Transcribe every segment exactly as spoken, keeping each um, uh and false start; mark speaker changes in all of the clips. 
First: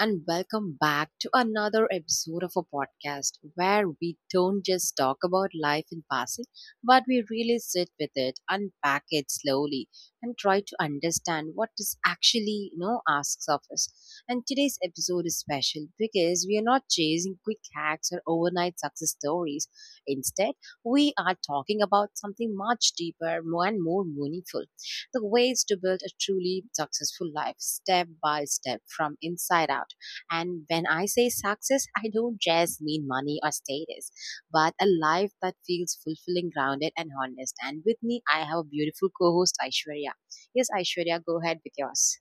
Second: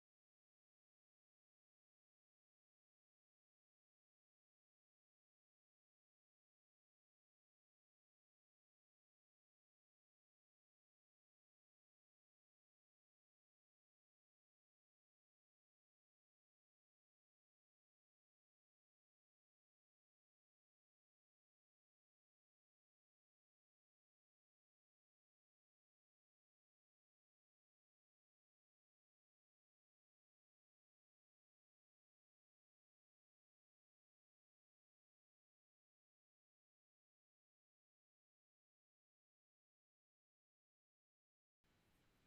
Speaker 1: and welcome back to another episode of a podcast where we don't just talk about life in passing, but we really sit with it, unpack it slowly, and try to understand what is actually, you know, asks of us. And today's episode is special because we are not chasing quick hacks or overnight success stories. Instead, we are talking about something much deeper and more meaningful, the ways to build a truly successful life step by step from inside out. And when I say success, I don't just mean money or status, but a life that feels fulfilling, grounded, and honest. And with me, I have a beautiful co host, Aishwarya. Yes, Aishwarya, go ahead with yours.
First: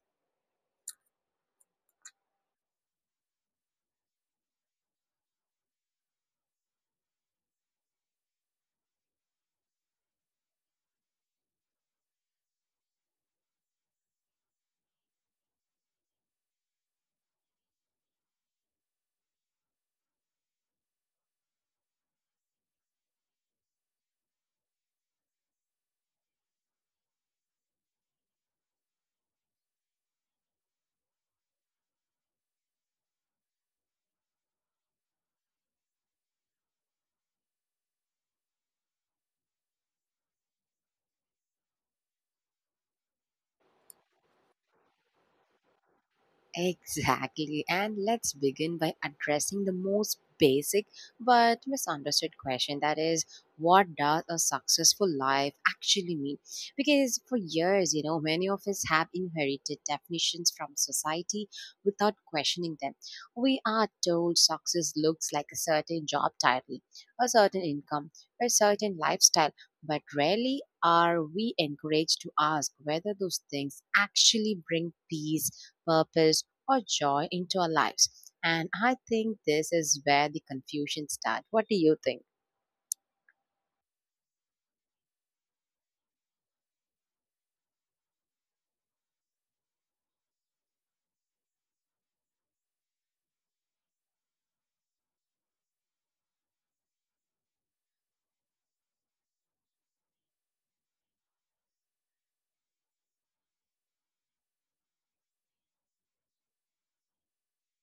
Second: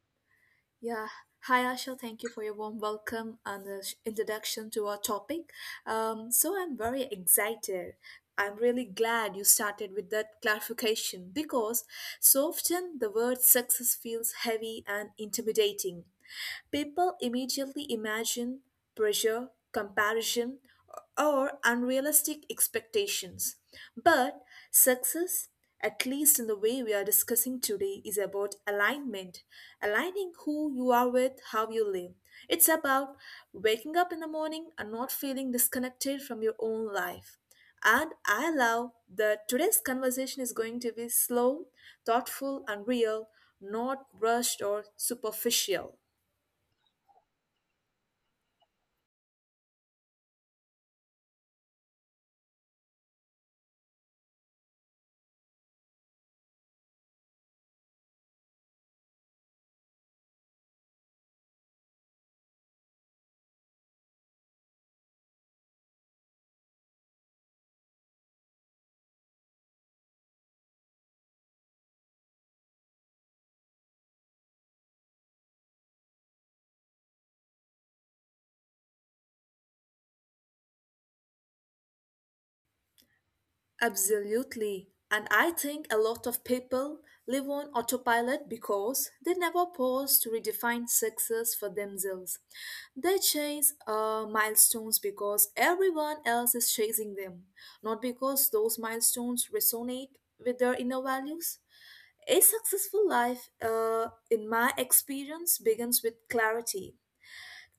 Speaker 2: Yeah. Hi, Asha. Thank you for your warm welcome and the sh- introduction to our topic. Um, so, I'm very excited. I'm really glad you started with that clarification because so often the word success feels heavy and intimidating. People immediately imagine pressure, comparison, or unrealistic expectations. But success, at least in the way we are discussing today, is about alignment, aligning who you are with how you live. It's about waking up in the morning and not feeling disconnected from your own life. And I love that today's conversation is going to be slow, thoughtful, and real, not rushed or superficial.
Speaker 1: Exactly. And let's begin by addressing the most basic but misunderstood question, that is, what does a successful life actually mean? Because for years, you know, many of us have inherited definitions from society without questioning them. We are told success looks like a certain job title, a certain income, a certain lifestyle, but rarely are we encouraged to ask whether those things actually bring peace, purpose, or joy into our lives. And I think this is where the confusion starts. What do you think?
Speaker 2: Absolutely. And I think a lot of people live on autopilot because they never pause to redefine success for themselves. They chase uh, milestones because everyone else is chasing them, not because those milestones resonate with their inner values. A successful life, uh, in my experience, begins with clarity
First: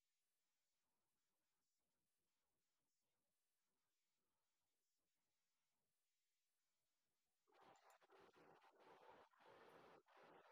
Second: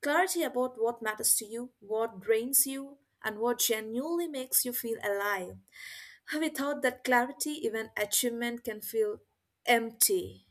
Speaker 2: clarity about what matters to you, what drains you, and what genuinely makes you feel alive. Without that clarity, even achievement can feel empty.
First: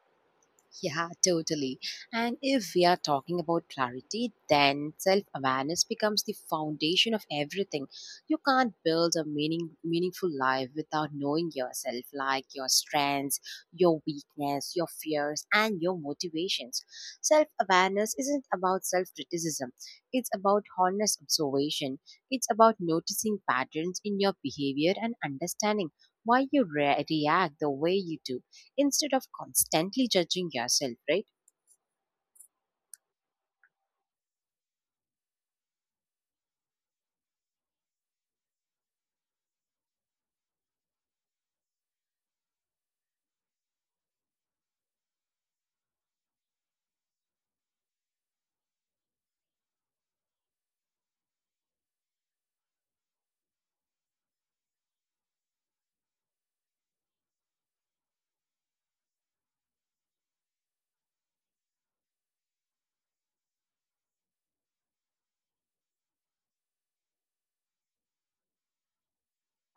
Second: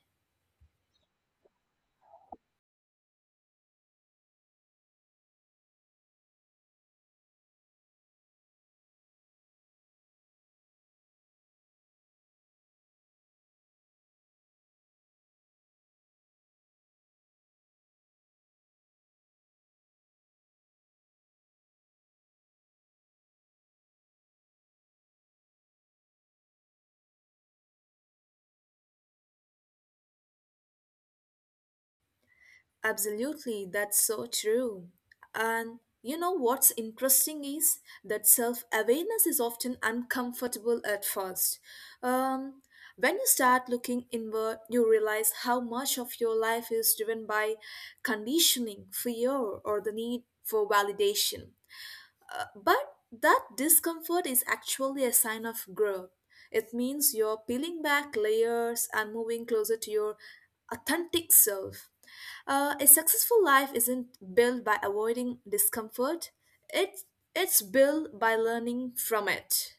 Speaker 1: Yeah, totally. And if we are talking about clarity, then self awareness becomes the foundation of everything. You can't build a meaning, meaningful life without knowing yourself, like your strengths, your weakness, your fears, and your motivations. Self awareness isn't about self criticism, it's about honest observation. It's about noticing patterns in your behavior and understanding why you re- react the way you do instead of constantly judging yourself, right?
Speaker 2: Absolutely, that's so true. And you know what's interesting is that self awareness is often uncomfortable at first. Um, when you start looking inward, you realize how much of your life is driven by conditioning, fear, or the need for validation. Uh, but that discomfort is actually a sign of growth. It means you're peeling back layers and moving closer to your authentic self. Uh, a successful life isn't built by avoiding discomfort. It it's built by learning from it.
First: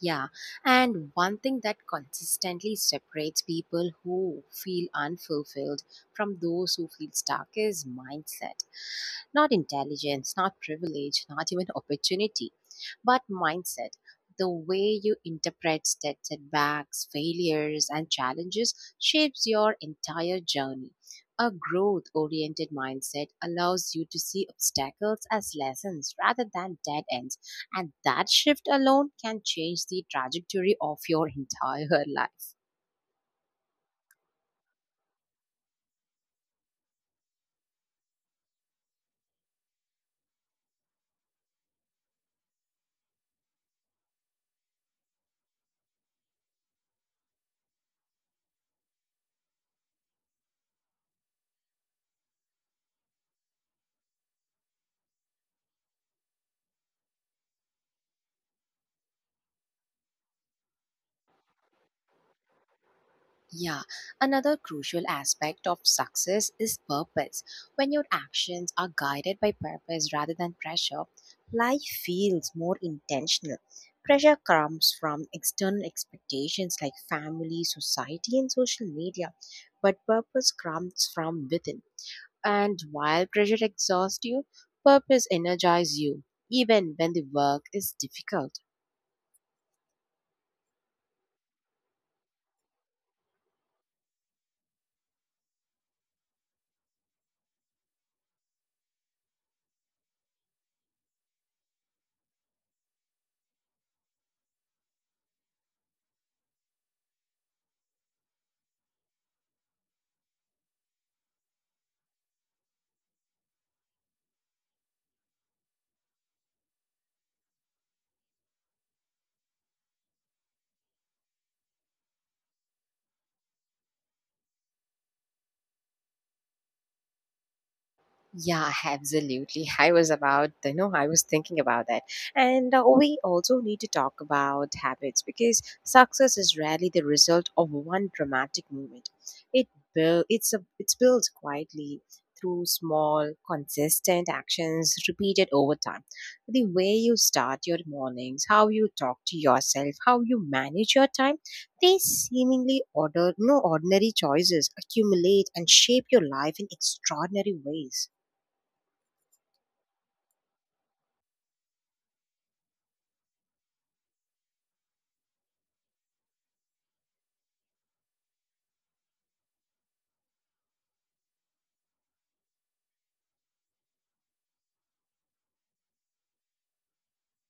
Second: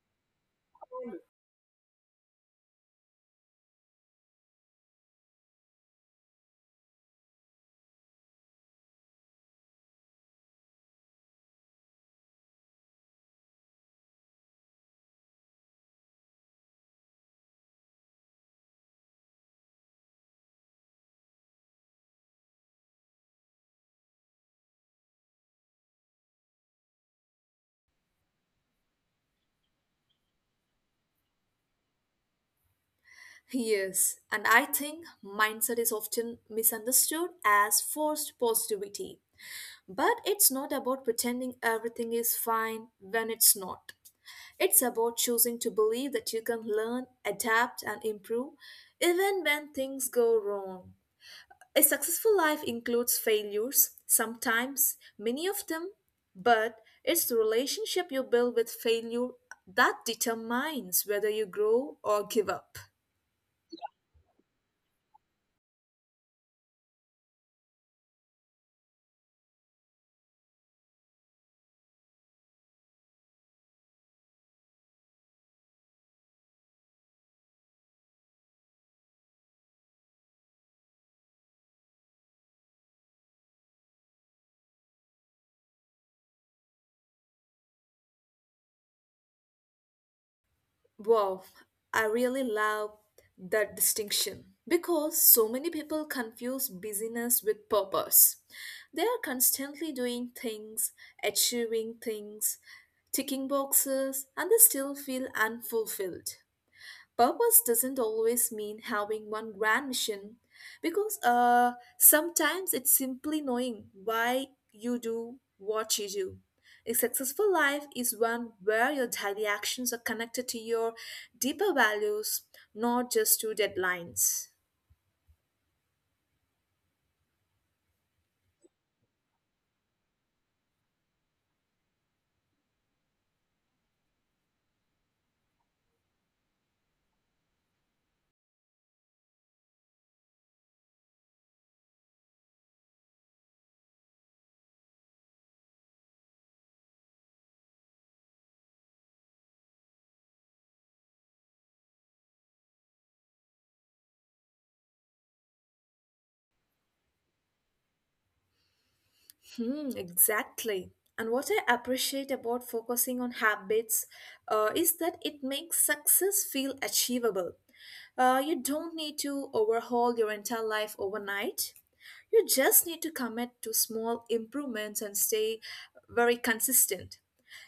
Speaker 1: Yeah. And one thing that consistently separates people who feel unfulfilled from those who feel stuck is mindset. Not intelligence, not privilege, not even opportunity, but mindset. The way you interpret set- setbacks, failures, and challenges shapes your entire journey. A growth oriented mindset allows you to see obstacles as lessons rather than dead ends, and that shift alone can change the trajectory of your entire life.
Speaker 2: Yes, and I think mindset is often misunderstood as forced positivity. But it's not about pretending everything is fine when it's not. It's about choosing to believe that you can learn, adapt, and improve even when things go wrong. A successful life includes failures, sometimes many of them, but it's the relationship you build with failure that determines whether you grow or give up.
Speaker 1: Yeah, another crucial aspect of success is purpose. When your actions are guided by purpose rather than pressure, life feels more intentional. Pressure comes from external expectations like family, society, and social media, but purpose comes from within. And while pressure exhausts you, purpose energizes you, even when the work is difficult.
Speaker 2: Wow, I really love that distinction because so many people confuse busyness with purpose. They are constantly doing things, achieving things, ticking boxes, and they still feel unfulfilled. Purpose doesn't always mean having one grand mission because uh, sometimes it's simply knowing why you do what you do. A successful life is one where your daily actions are connected to your deeper values, not just to deadlines.
Speaker 1: Yeah, absolutely. I was about, you know, I was thinking about that. And uh, we also need to talk about habits because success is rarely the result of one dramatic moment. It build, it's a, it's built quietly through small, consistent actions repeated over time. The way you start your mornings, how you talk to yourself, how you manage your time, these seemingly order, no ordinary choices accumulate and shape your life in extraordinary ways.
Speaker 2: Hmm, exactly. And what I appreciate about focusing on habits uh, is that it makes success feel achievable. Uh, you don't need to overhaul your entire life overnight. You just need to commit to small improvements and stay very consistent.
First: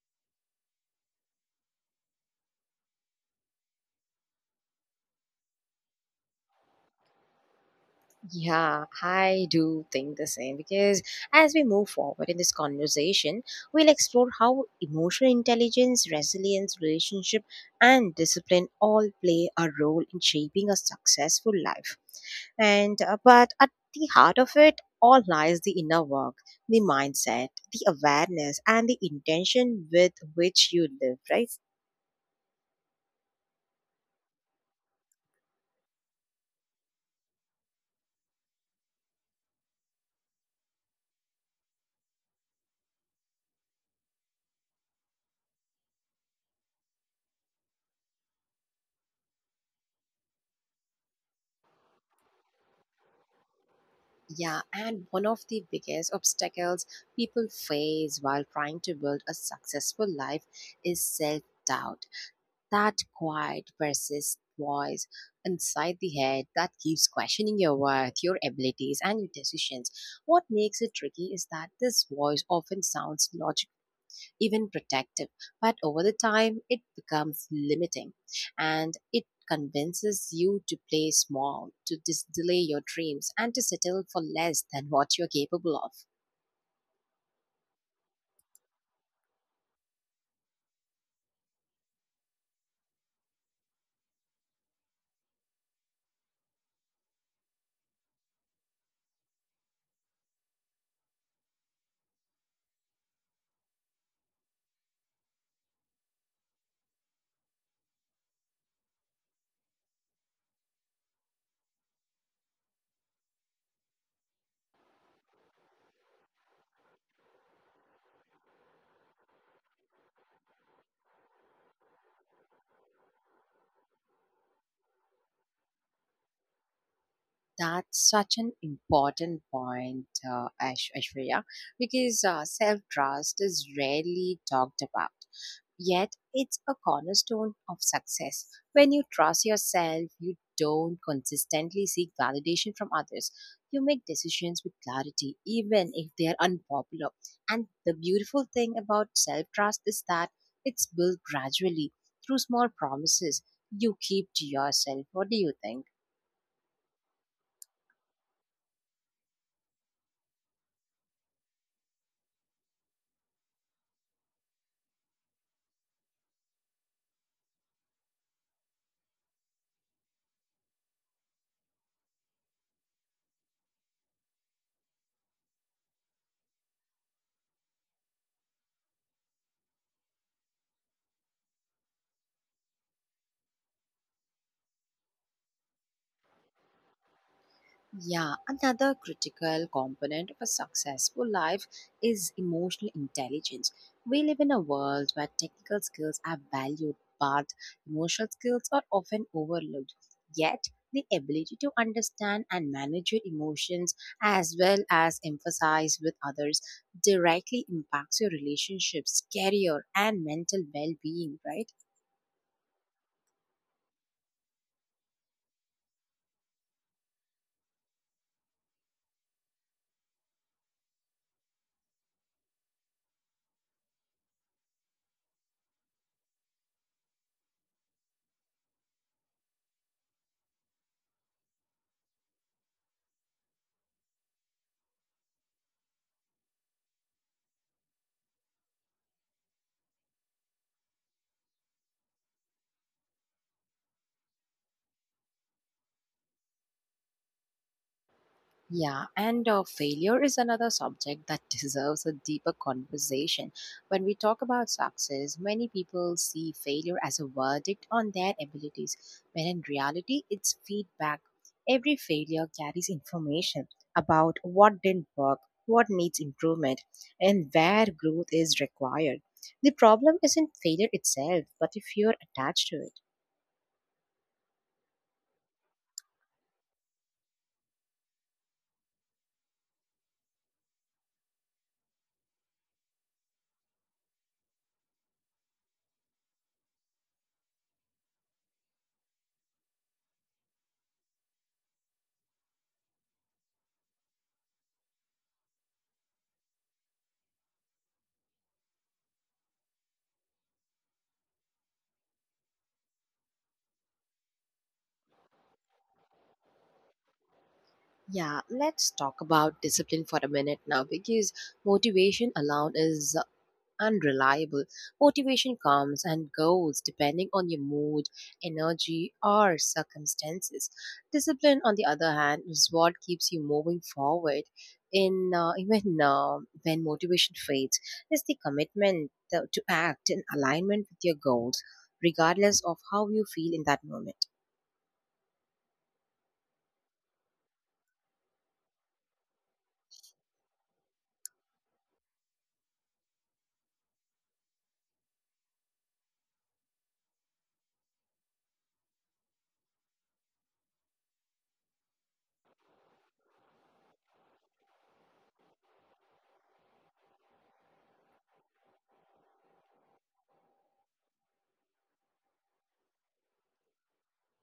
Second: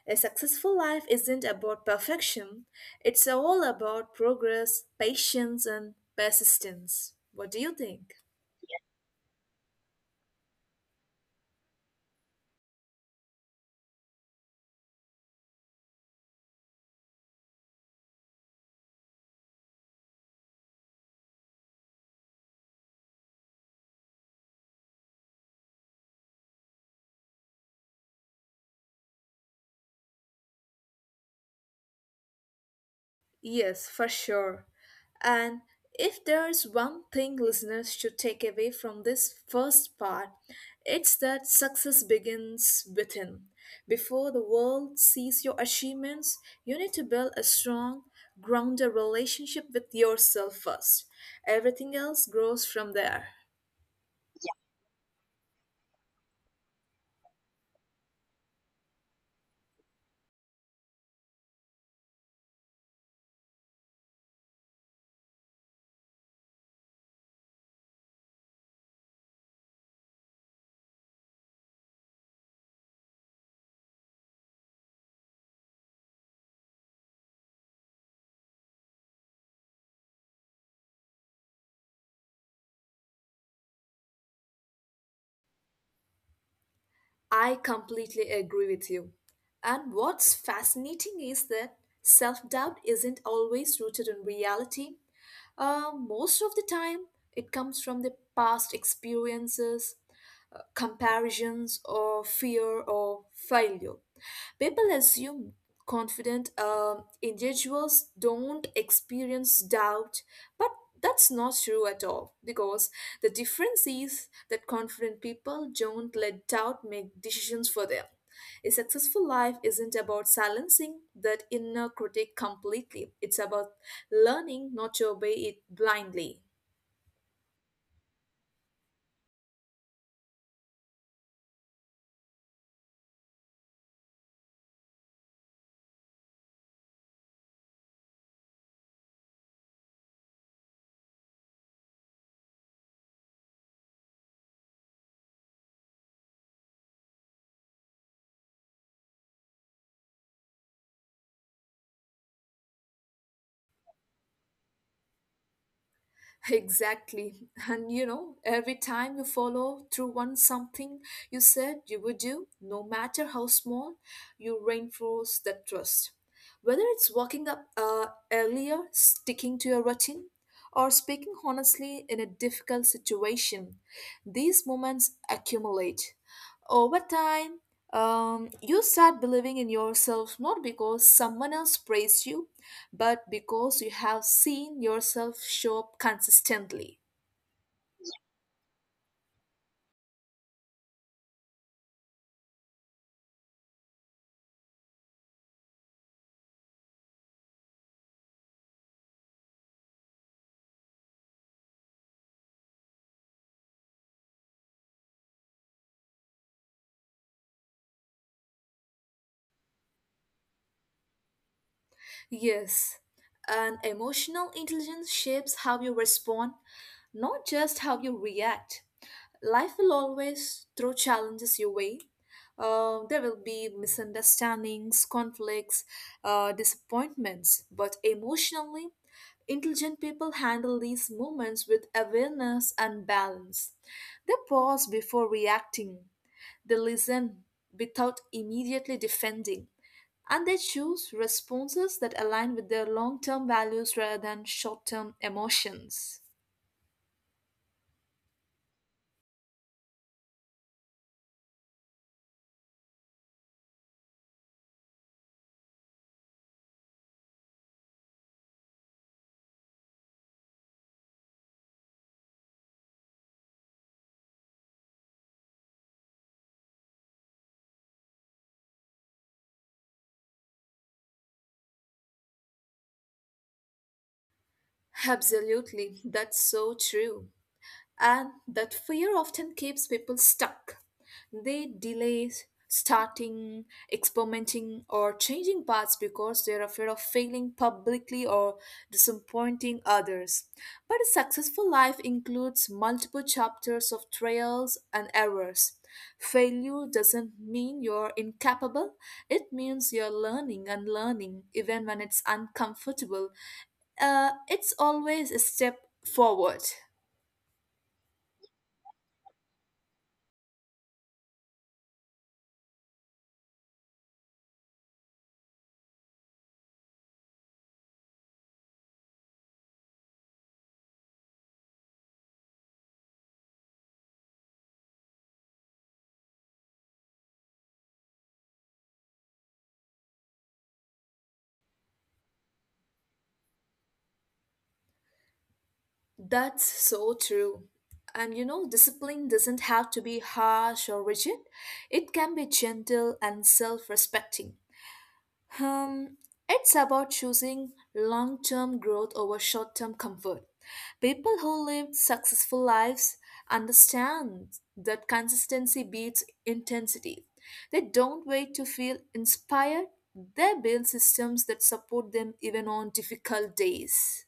Speaker 2: A successful life isn't about perfection, it's all about progress, patience, and persistence. What do you think?
Speaker 1: Yeah, I do think the same because as we move forward in this conversation, we'll explore how emotional intelligence, resilience, relationship, and discipline all play a role in shaping a successful life. And uh, but at the heart of it all lies the inner work, the mindset, the awareness, and the intention with which you live, right?
Speaker 2: Yes, for sure. And if there's one thing listeners should take away from this first part, it's that success begins within. Before the world sees your achievements, you need to build a strong, grounded relationship with yourself first. Everything else grows from there.
Speaker 1: Yeah, and one of the biggest obstacles people face while trying to build a successful life is self doubt. That quiet, persistent voice inside the head that keeps questioning your worth, your abilities, and your decisions. What makes it tricky is that this voice often sounds logical, even protective. But over the time, it becomes limiting and it convinces you to play small, to dis- delay your dreams, and to settle for less than what you're capable of.
Speaker 2: I completely agree with you. And what's fascinating is that self doubt isn't always rooted in reality. Uh, most of the time, it comes from the past experiences, uh, comparisons, or fear or failure. People assume confident um individuals don't experience doubt but that's not true at all because the difference is that confident people don't let doubt make decisions for them. A successful life isn't about silencing that inner critic completely, it's about learning not to obey it blindly.
Speaker 1: That's such an important point, uh, Ash- Ashwarya, because uh, self trust is rarely talked about. Yet, it's a cornerstone of success. When you trust yourself, you don't consistently seek validation from others. You make decisions with clarity, even if they are unpopular. And the beautiful thing about self trust is that it's built gradually through small promises you keep to yourself. What do you think?
Speaker 2: Exactly. And you know, every time you follow through on something you said you would do, no matter how small, you reinforce that trust. Whether it's waking up uh, earlier, sticking to your routine, or speaking honestly in a difficult situation, these moments accumulate. Over time, um, you start believing in yourself not because someone else praised you, but because you have seen yourself show up consistently.
Speaker 1: Yeah, another critical component of a successful life is emotional intelligence. We live in a world where technical skills are valued, but emotional skills are often overlooked. Yet, the ability to understand and manage your emotions as well as emphasize with others directly impacts your relationships, career, and mental well being, right?
Speaker 2: Yes, and emotional intelligence shapes how you respond, not just how you react. Life will always throw challenges your way. Uh, there will be misunderstandings, conflicts, uh, disappointments, but emotionally, intelligent people handle these moments with awareness and balance. They pause before reacting. They listen without immediately defending, and they choose responses that align with their long term values rather than short term emotions.
Speaker 1: Yeah, and uh, failure is another subject that deserves a deeper conversation. When we talk about success, many people see failure as a verdict on their abilities, when in reality, it's feedback. Every failure carries information about what didn't work, what needs improvement, and where growth is required. The problem isn't failure itself, but the fear attached to it.
Speaker 2: Absolutely, that's so true. And that fear often keeps people stuck. They delay starting, experimenting, or changing paths because they're afraid of failing publicly or disappointing others. But a successful life includes multiple chapters of trials and errors. Failure doesn't mean you're incapable, it means you're learning and learning, even when it's uncomfortable. Uh, it's always a step forward.
Speaker 1: Yeah, let's talk about discipline for a minute now because motivation alone is unreliable. Motivation comes and goes depending on your mood, energy, or circumstances. Discipline, on the other hand, is what keeps you moving forward. In uh, even uh, when motivation fades, is the commitment to to act in alignment with your goals, regardless of how you feel in that moment.
Speaker 2: That's so true. And you know, discipline doesn't have to be harsh or rigid. It can be gentle and self-respecting. Um, it's about choosing long-term growth over short-term comfort. People who live successful lives understand that consistency beats intensity. They don't wait to feel inspired. They build systems that support them even on difficult days.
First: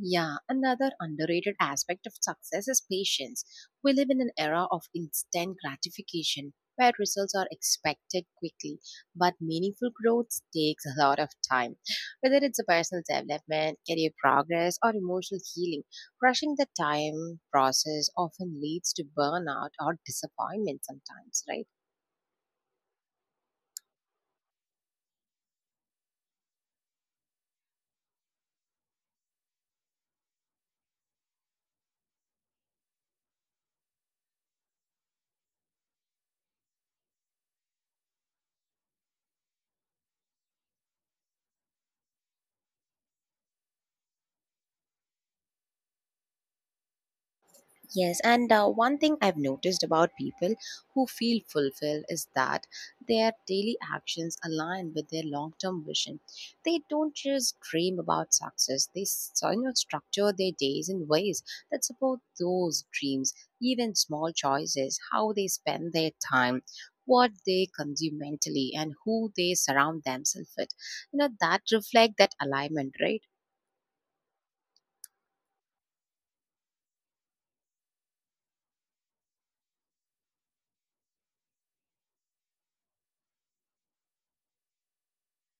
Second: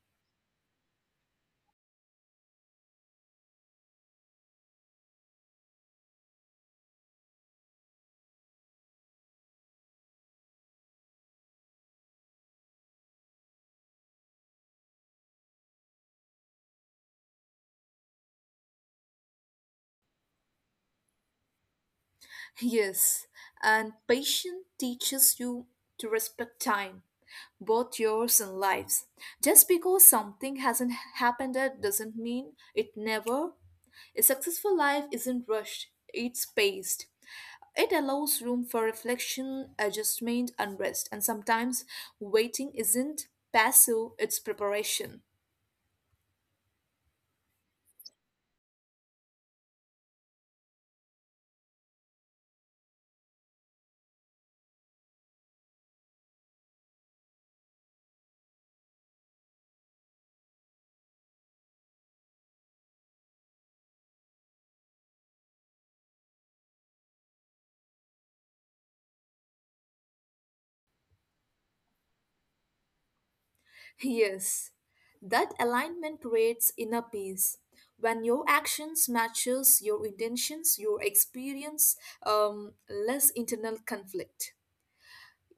Speaker 1: Yeah, another underrated aspect of success is patience. We live in an era of instant gratification where results are expected quickly, but meaningful growth takes a lot of time. Whether it's a personal development, career progress, or emotional healing, rushing the time process often leads to burnout or disappointment sometimes, right?
Speaker 2: Yes, and patience teaches you to respect time, both yours and lives. Just because something hasn't happened yet doesn't mean it never. A successful life isn't rushed, it's paced. It allows room for reflection, adjustment, and rest, and sometimes waiting isn't passive, it's preparation.
Speaker 1: Yes, and uh, one thing I've noticed about people who feel fulfilled is that their daily actions align with their long-term vision. They don't just dream about success; they s- you know, structure their days in ways that support those dreams. Even small choices, how they spend their time, what they consume mentally, and who they surround themselves with, you know, that reflect that alignment, right?
Speaker 2: Yes, that alignment creates inner peace. When your actions matches your intentions, you experience um, less internal conflict.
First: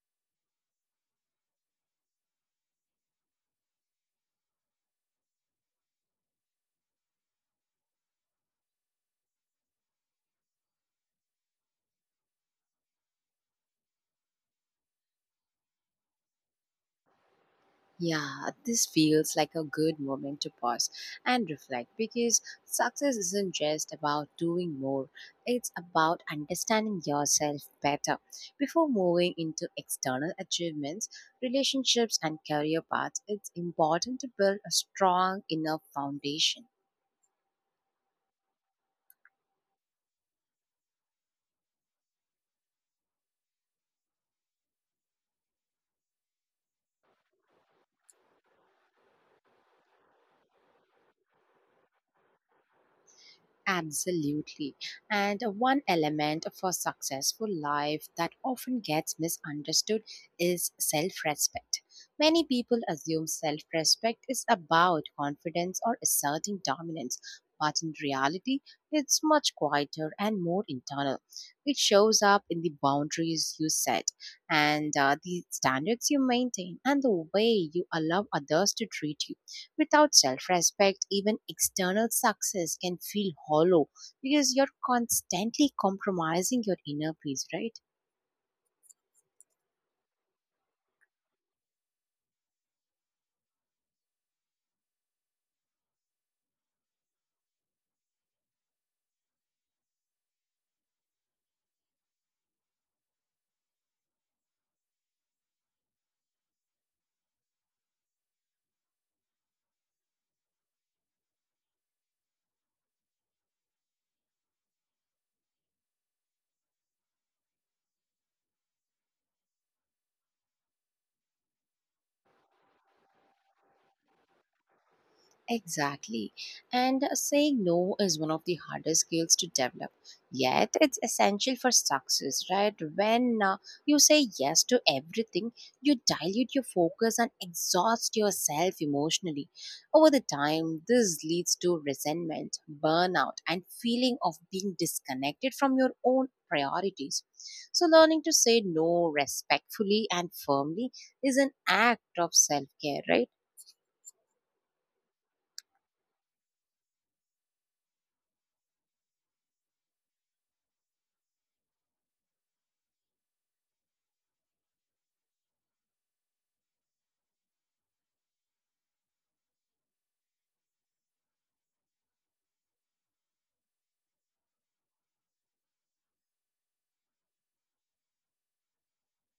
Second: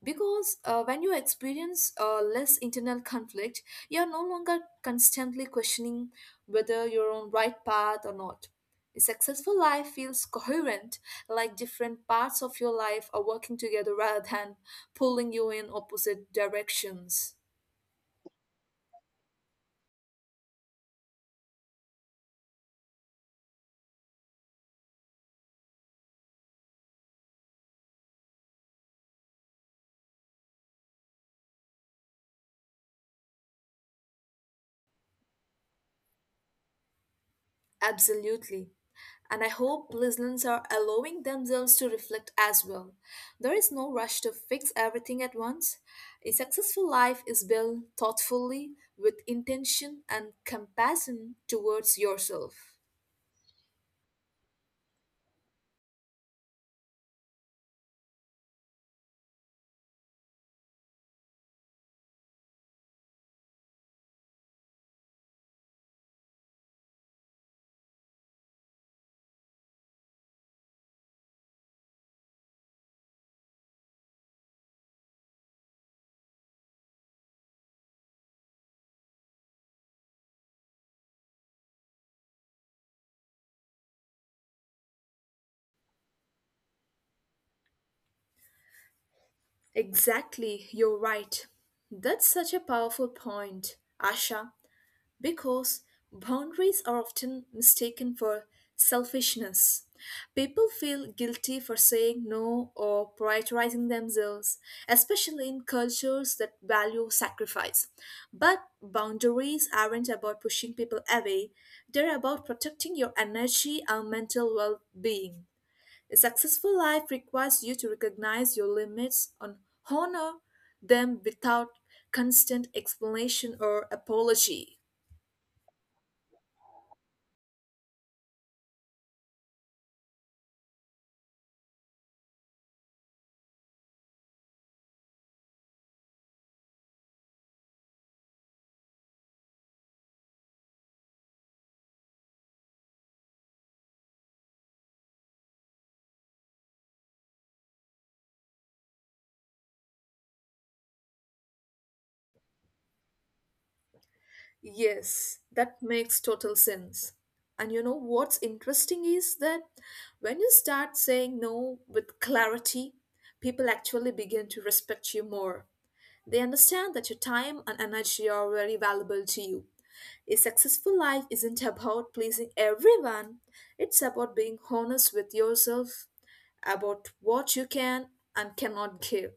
Speaker 2: Because uh, when you experience uh, less internal conflict, you are no longer constantly questioning whether you're on right path or not. A successful life feels coherent, like different parts of your life are working together rather than pulling you in opposite directions.
Speaker 1: Yeah, this feels like a good moment to pause and reflect because success isn't just about doing more, it's about understanding yourself better. Before moving into external achievements, relationships, and career paths, it's important to build a strong inner foundation.
Speaker 2: Absolutely. And I hope listeners are allowing themselves to reflect as well. There is no rush to fix everything at once. A successful life is built thoughtfully with intention and compassion towards yourself.
Speaker 1: Absolutely. And one element of a successful life that often gets misunderstood is self respect. Many people assume self respect is about confidence or asserting dominance, but in reality, it's much quieter and more internal. It shows up in the boundaries you set, and uh, the standards you maintain, and the way you allow others to treat you. Without self respect, even external success can feel hollow because you're constantly compromising your inner peace, right?
Speaker 2: Exactly, you're right. That's such a powerful point, Asha. Because boundaries are often mistaken for selfishness. People feel guilty for saying no or prioritizing themselves, especially in cultures that value sacrifice. But boundaries aren't about pushing people away, they're about protecting your energy and mental well being. A successful life requires you to recognize your limits and honor them without constant explanation or apology.
Speaker 1: Exactly. And uh, saying no is one of the hardest skills to develop. Yet, it's essential for success, right? When uh, you say yes to everything, you dilute your focus and exhaust yourself emotionally. Over the time, this leads to resentment, burnout, and feeling of being disconnected from your own priorities. So, learning to say no respectfully and firmly is an act of self care, right?
Speaker 2: Yes, that makes total sense. And you know what's interesting is that when you start saying no with clarity, people actually begin to respect you more. They understand that your time and energy are very valuable to you. A successful life isn't about pleasing everyone, it's about being honest with yourself, about what you can and cannot give.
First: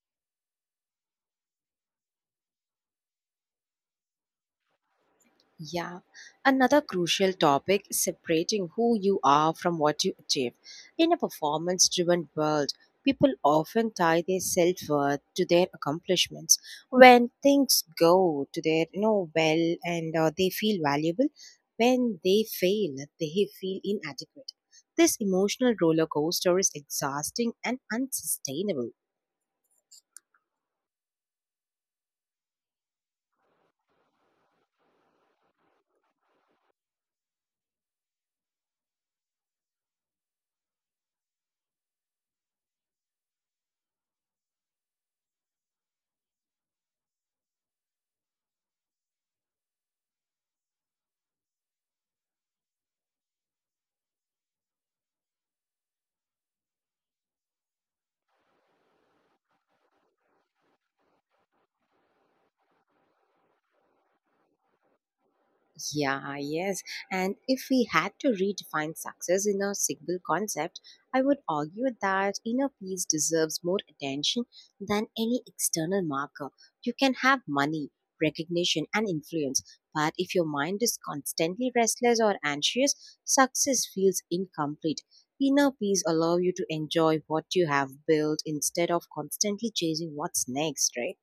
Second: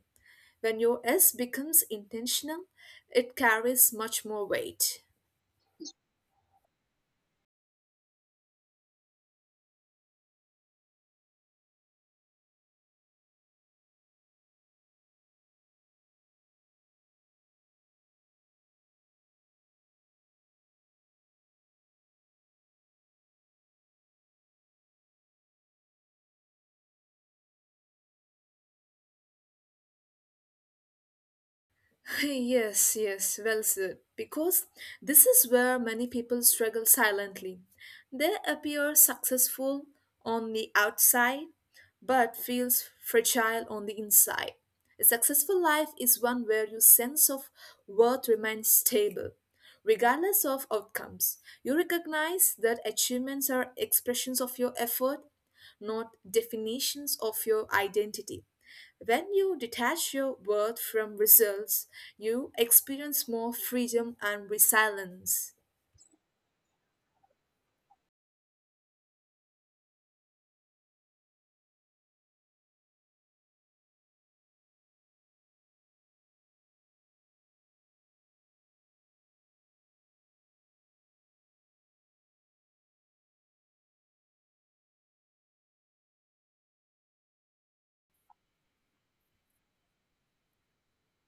Speaker 2: When your S becomes intentional, it carries much more weight.
Speaker 1: Yeah. Another crucial topic is separating who you are from what you achieve. In a performance driven world, people often tie their self worth to their accomplishments. When things go to their, you know, well, and uh, they feel valuable, when they fail, they feel inadequate. This emotional roller coaster is exhausting and unsustainable.
Speaker 2: Yes, yes, well said. Because this is where many people struggle silently. They appear successful on the outside, but feels fragile on the inside. A successful life is one where your sense of worth remains stable, regardless of outcomes. You recognize that achievements are expressions of your effort, not definitions of your identity. When you detach your worth from results, you experience more freedom and resilience.
Speaker 1: Yeah, yes. And if we had to redefine success in a single concept, I would argue that inner peace deserves more attention than any external marker. You can have money, recognition, and influence, but if your mind is constantly restless or anxious, success feels incomplete. Inner peace allows you to enjoy what you have built instead of constantly chasing what's next, right?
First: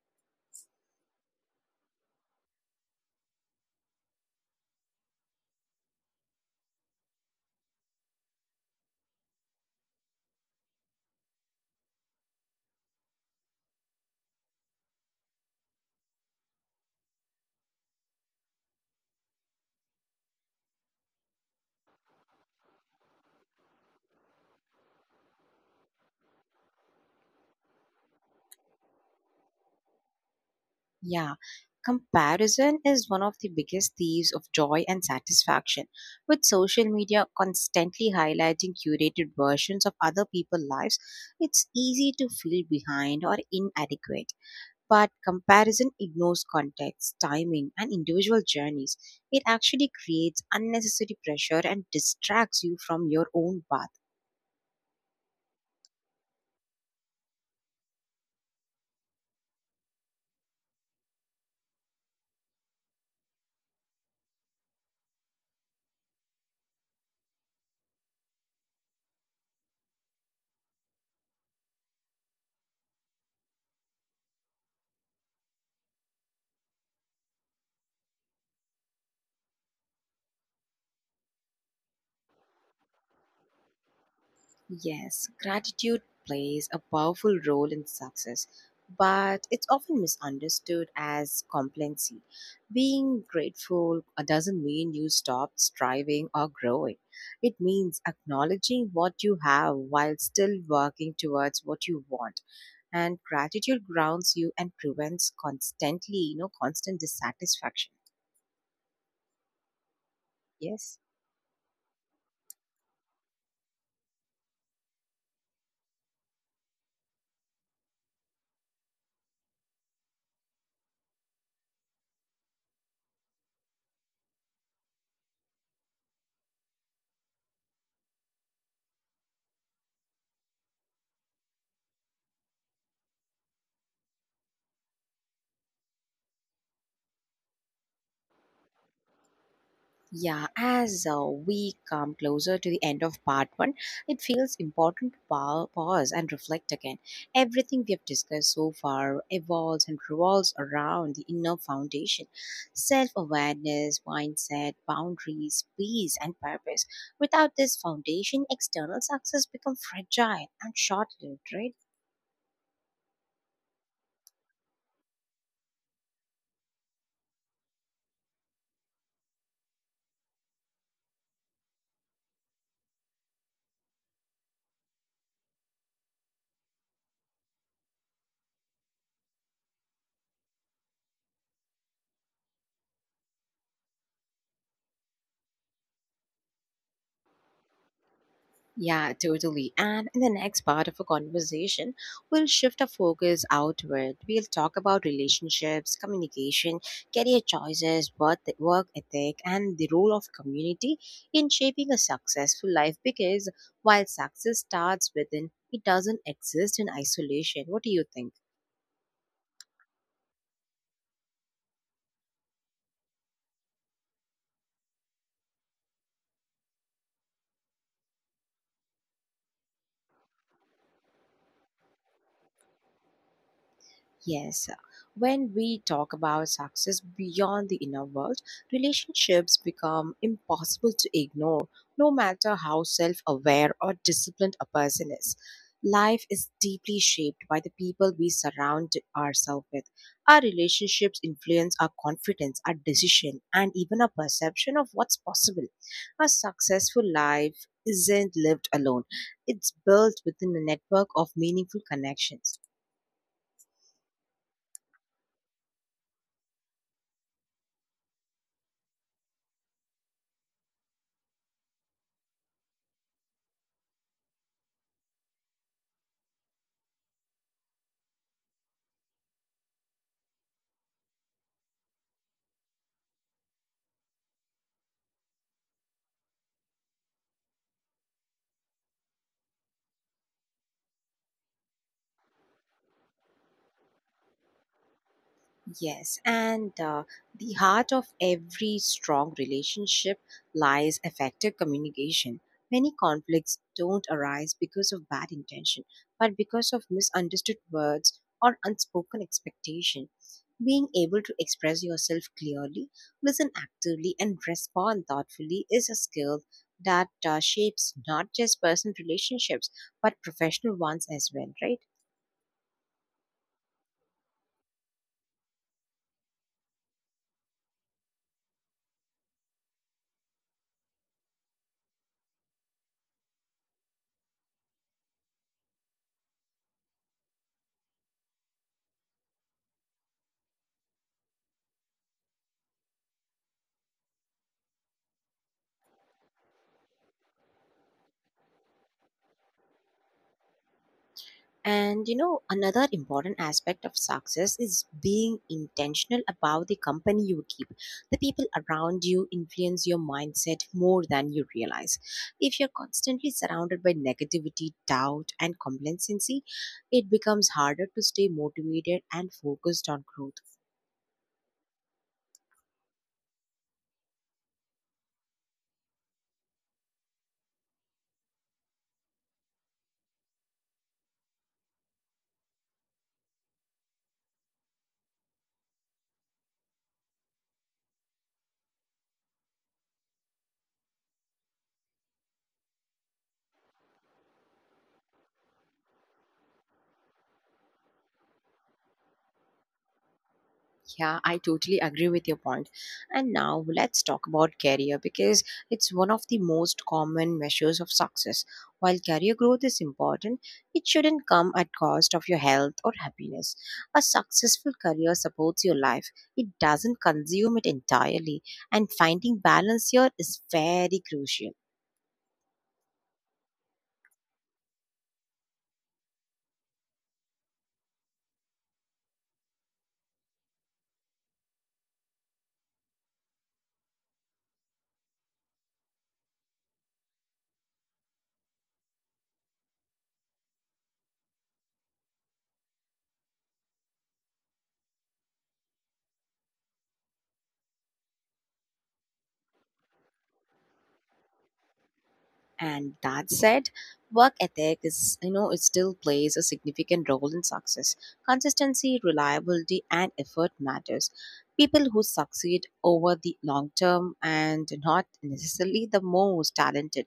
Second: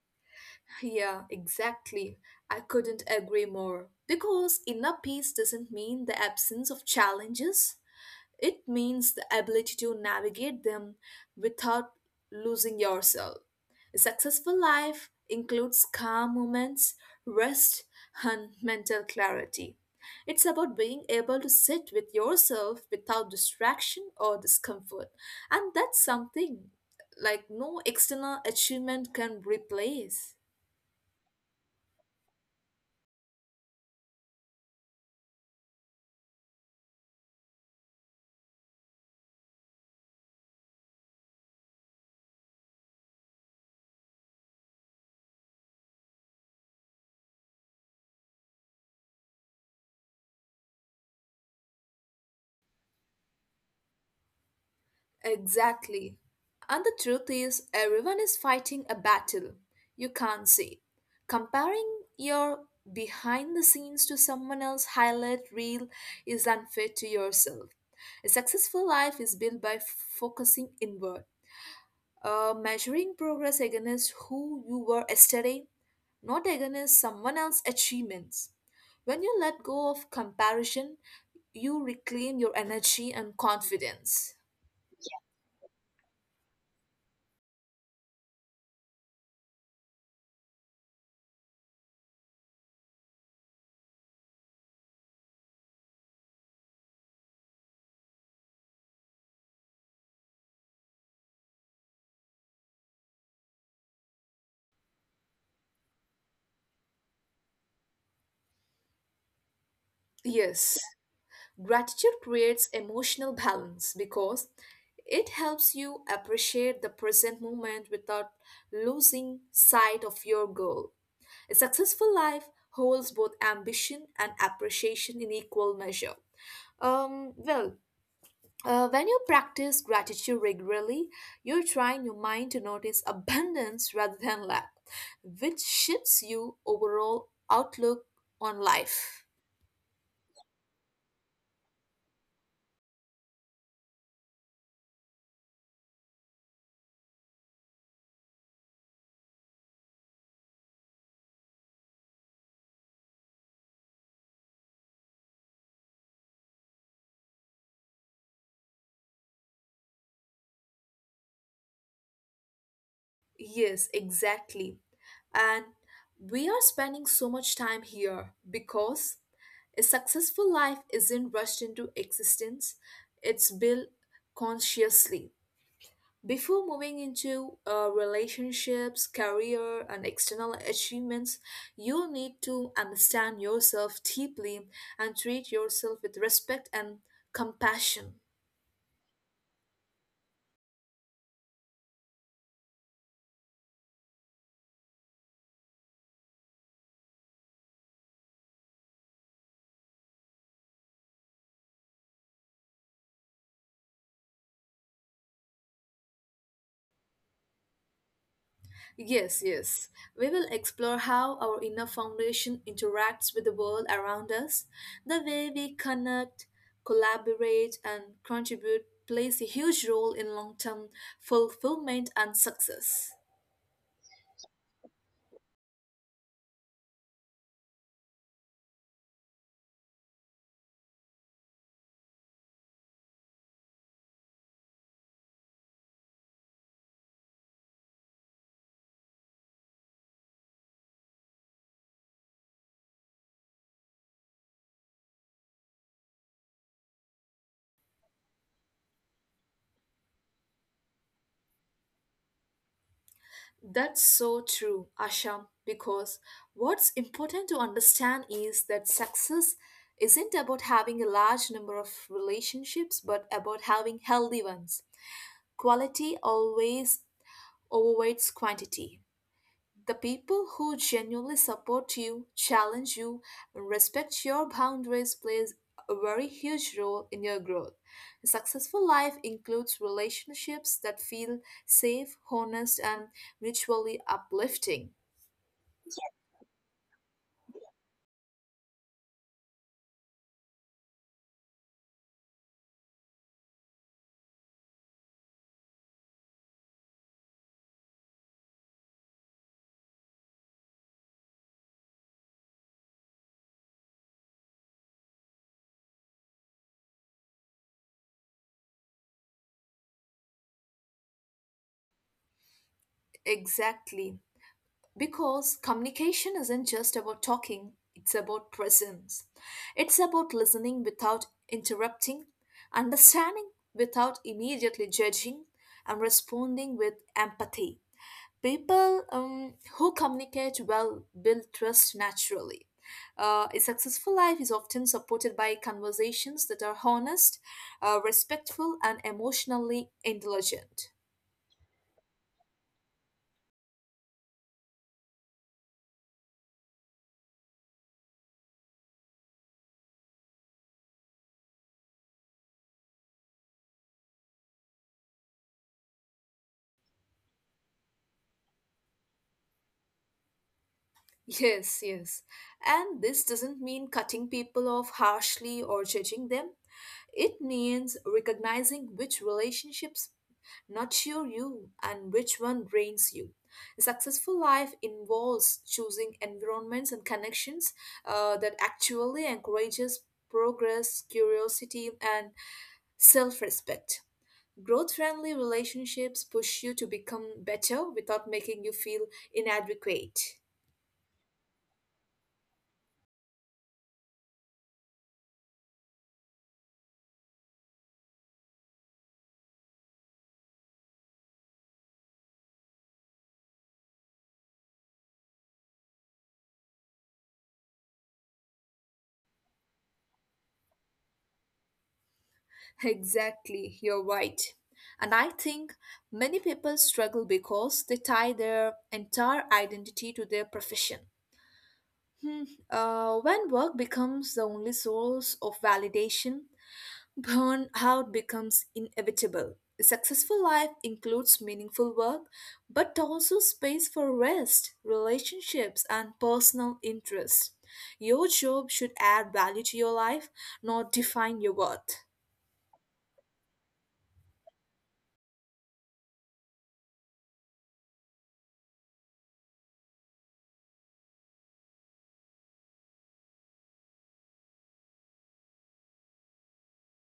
Speaker 2: Yeah, exactly. I couldn't agree more. Because inner peace doesn't mean the absence of challenges, it means the ability to navigate them without losing yourself. A successful life includes calm moments, rest, and mental clarity. It's about being able to sit with yourself without distraction or discomfort. And that's something like no external achievement can replace.
Speaker 1: Yeah, comparison is one of the biggest thieves of joy and satisfaction. With social media constantly highlighting curated versions of other people's lives, it's easy to feel behind or inadequate. But comparison ignores context, timing, and individual journeys. It actually creates unnecessary pressure and distracts you from your own path.
Speaker 2: Exactly. And the truth is, everyone is fighting a battle you can't see. Comparing your behind the scenes to someone else's highlight reel is unfair to yourself. A successful life is built by f- focusing inward, uh, measuring progress against who you were yesterday, not against someone else's achievements. When you let go of comparison, you reclaim your energy and confidence.
Speaker 1: Yes, gratitude plays a powerful role in success, but it's often misunderstood as complacency. Being grateful uh, doesn't mean you stop striving or growing. It means acknowledging what you have while still working towards what you want. And gratitude grounds you and prevents constantly, you know, constant dissatisfaction.
Speaker 2: Yes.
Speaker 1: Yes.
Speaker 2: Gratitude creates emotional balance because it helps you appreciate the present moment without losing sight of your goal. A successful life holds both ambition and appreciation in equal measure. Um, well, uh, when you practice gratitude regularly, you train your mind to notice abundance rather than lack, which shifts your overall outlook on life.
Speaker 1: Yeah, as uh, we come closer to the end of part one, it feels important to pa- pause and reflect again. Everything we have discussed so far evolves and revolves around the inner foundation: self awareness, mindset, boundaries, peace, and purpose. Without this foundation, external success becomes fragile and short lived, right?
Speaker 2: Yes, exactly. And we are spending so much time here because a successful life isn't rushed into existence, it's built consciously. Before moving into uh, relationships, career, and external achievements, you need to understand yourself deeply and treat yourself with respect and compassion.
Speaker 1: Yeah, totally. And in the next part of a conversation, we'll shift our focus outward. We'll talk about relationships, communication, career choices, work work ethic, and the role of community in shaping a successful life. Because while success starts within, it doesn't exist in isolation. What do you think?
Speaker 2: Yes, yes. We will explore how our inner foundation interacts with the world around us. The way we connect, collaborate, and contribute plays a huge role in long term fulfillment and success.
Speaker 1: Yes, uh, when we talk about success beyond the inner world, relationships become impossible to ignore, no matter how self aware or disciplined a person is. Life is deeply shaped by the people we surround ourselves with. Our relationships influence our confidence, our decision, and even our perception of what's possible. A successful life isn't lived alone, it's built within a network of meaningful connections.
Speaker 2: That's so true, Asham, because what's important to understand is that success isn't about having a large number of relationships but about having healthy ones. Quality always overweights quantity. The people who genuinely support you, challenge you, and respect your boundaries plays a very huge role in your growth. A successful life includes relationships that feel safe, honest, and mutually uplifting.
Speaker 1: Yes, and uh, The heart of every strong relationship lies effective communication. Many conflicts don't arise because of bad intention, but because of misunderstood words or unspoken expectation. Being able to express yourself clearly, listen actively, and respond thoughtfully is a skill that uh, shapes not just personal relationships but professional ones as well, right?
Speaker 2: Exactly. Because communication isn't just about talking, it's about presence. It's about listening without interrupting, understanding without immediately judging, and responding with empathy. People um, who communicate well build trust naturally. Uh, a successful life is often supported by conversations that are honest, uh, respectful, and emotionally intelligent.
Speaker 1: And you know, another important aspect of success is being intentional about the company you keep. The people around you influence your mindset more than you realize. If you're constantly surrounded by negativity, doubt, and complacency, it becomes harder to stay motivated and focused on growth.
Speaker 2: Yes, yes. And this doesn't mean cutting people off harshly or judging them. It means recognizing which relationships nurture you and which one drains you. A successful life involves choosing environments and connections uh, that actually encourages progress, curiosity, and self-respect. Growth-friendly relationships push you to become better without making you feel inadequate.
Speaker 1: Yeah, I totally agree with your point. And now let's talk about career because it's one of the most common measures of success. While career growth is important, it shouldn't come at cost of your health or happiness. A successful career supports your life. It doesn't consume it entirely, and finding balance here is very crucial.
Speaker 2: Exactly, you're right. And I think many people struggle because they tie their entire identity to their profession. Hmm. Uh, when work becomes the only source of validation, burnout becomes inevitable. A successful life includes meaningful work, but also space for rest, relationships, and personal interests. Your job should add value to your life, not define your worth.
Speaker 1: And that said, work ethic is, you know, it still plays a significant role in success. Consistency, reliability, and effort matters. People who succeed over the long term and not necessarily the most talented,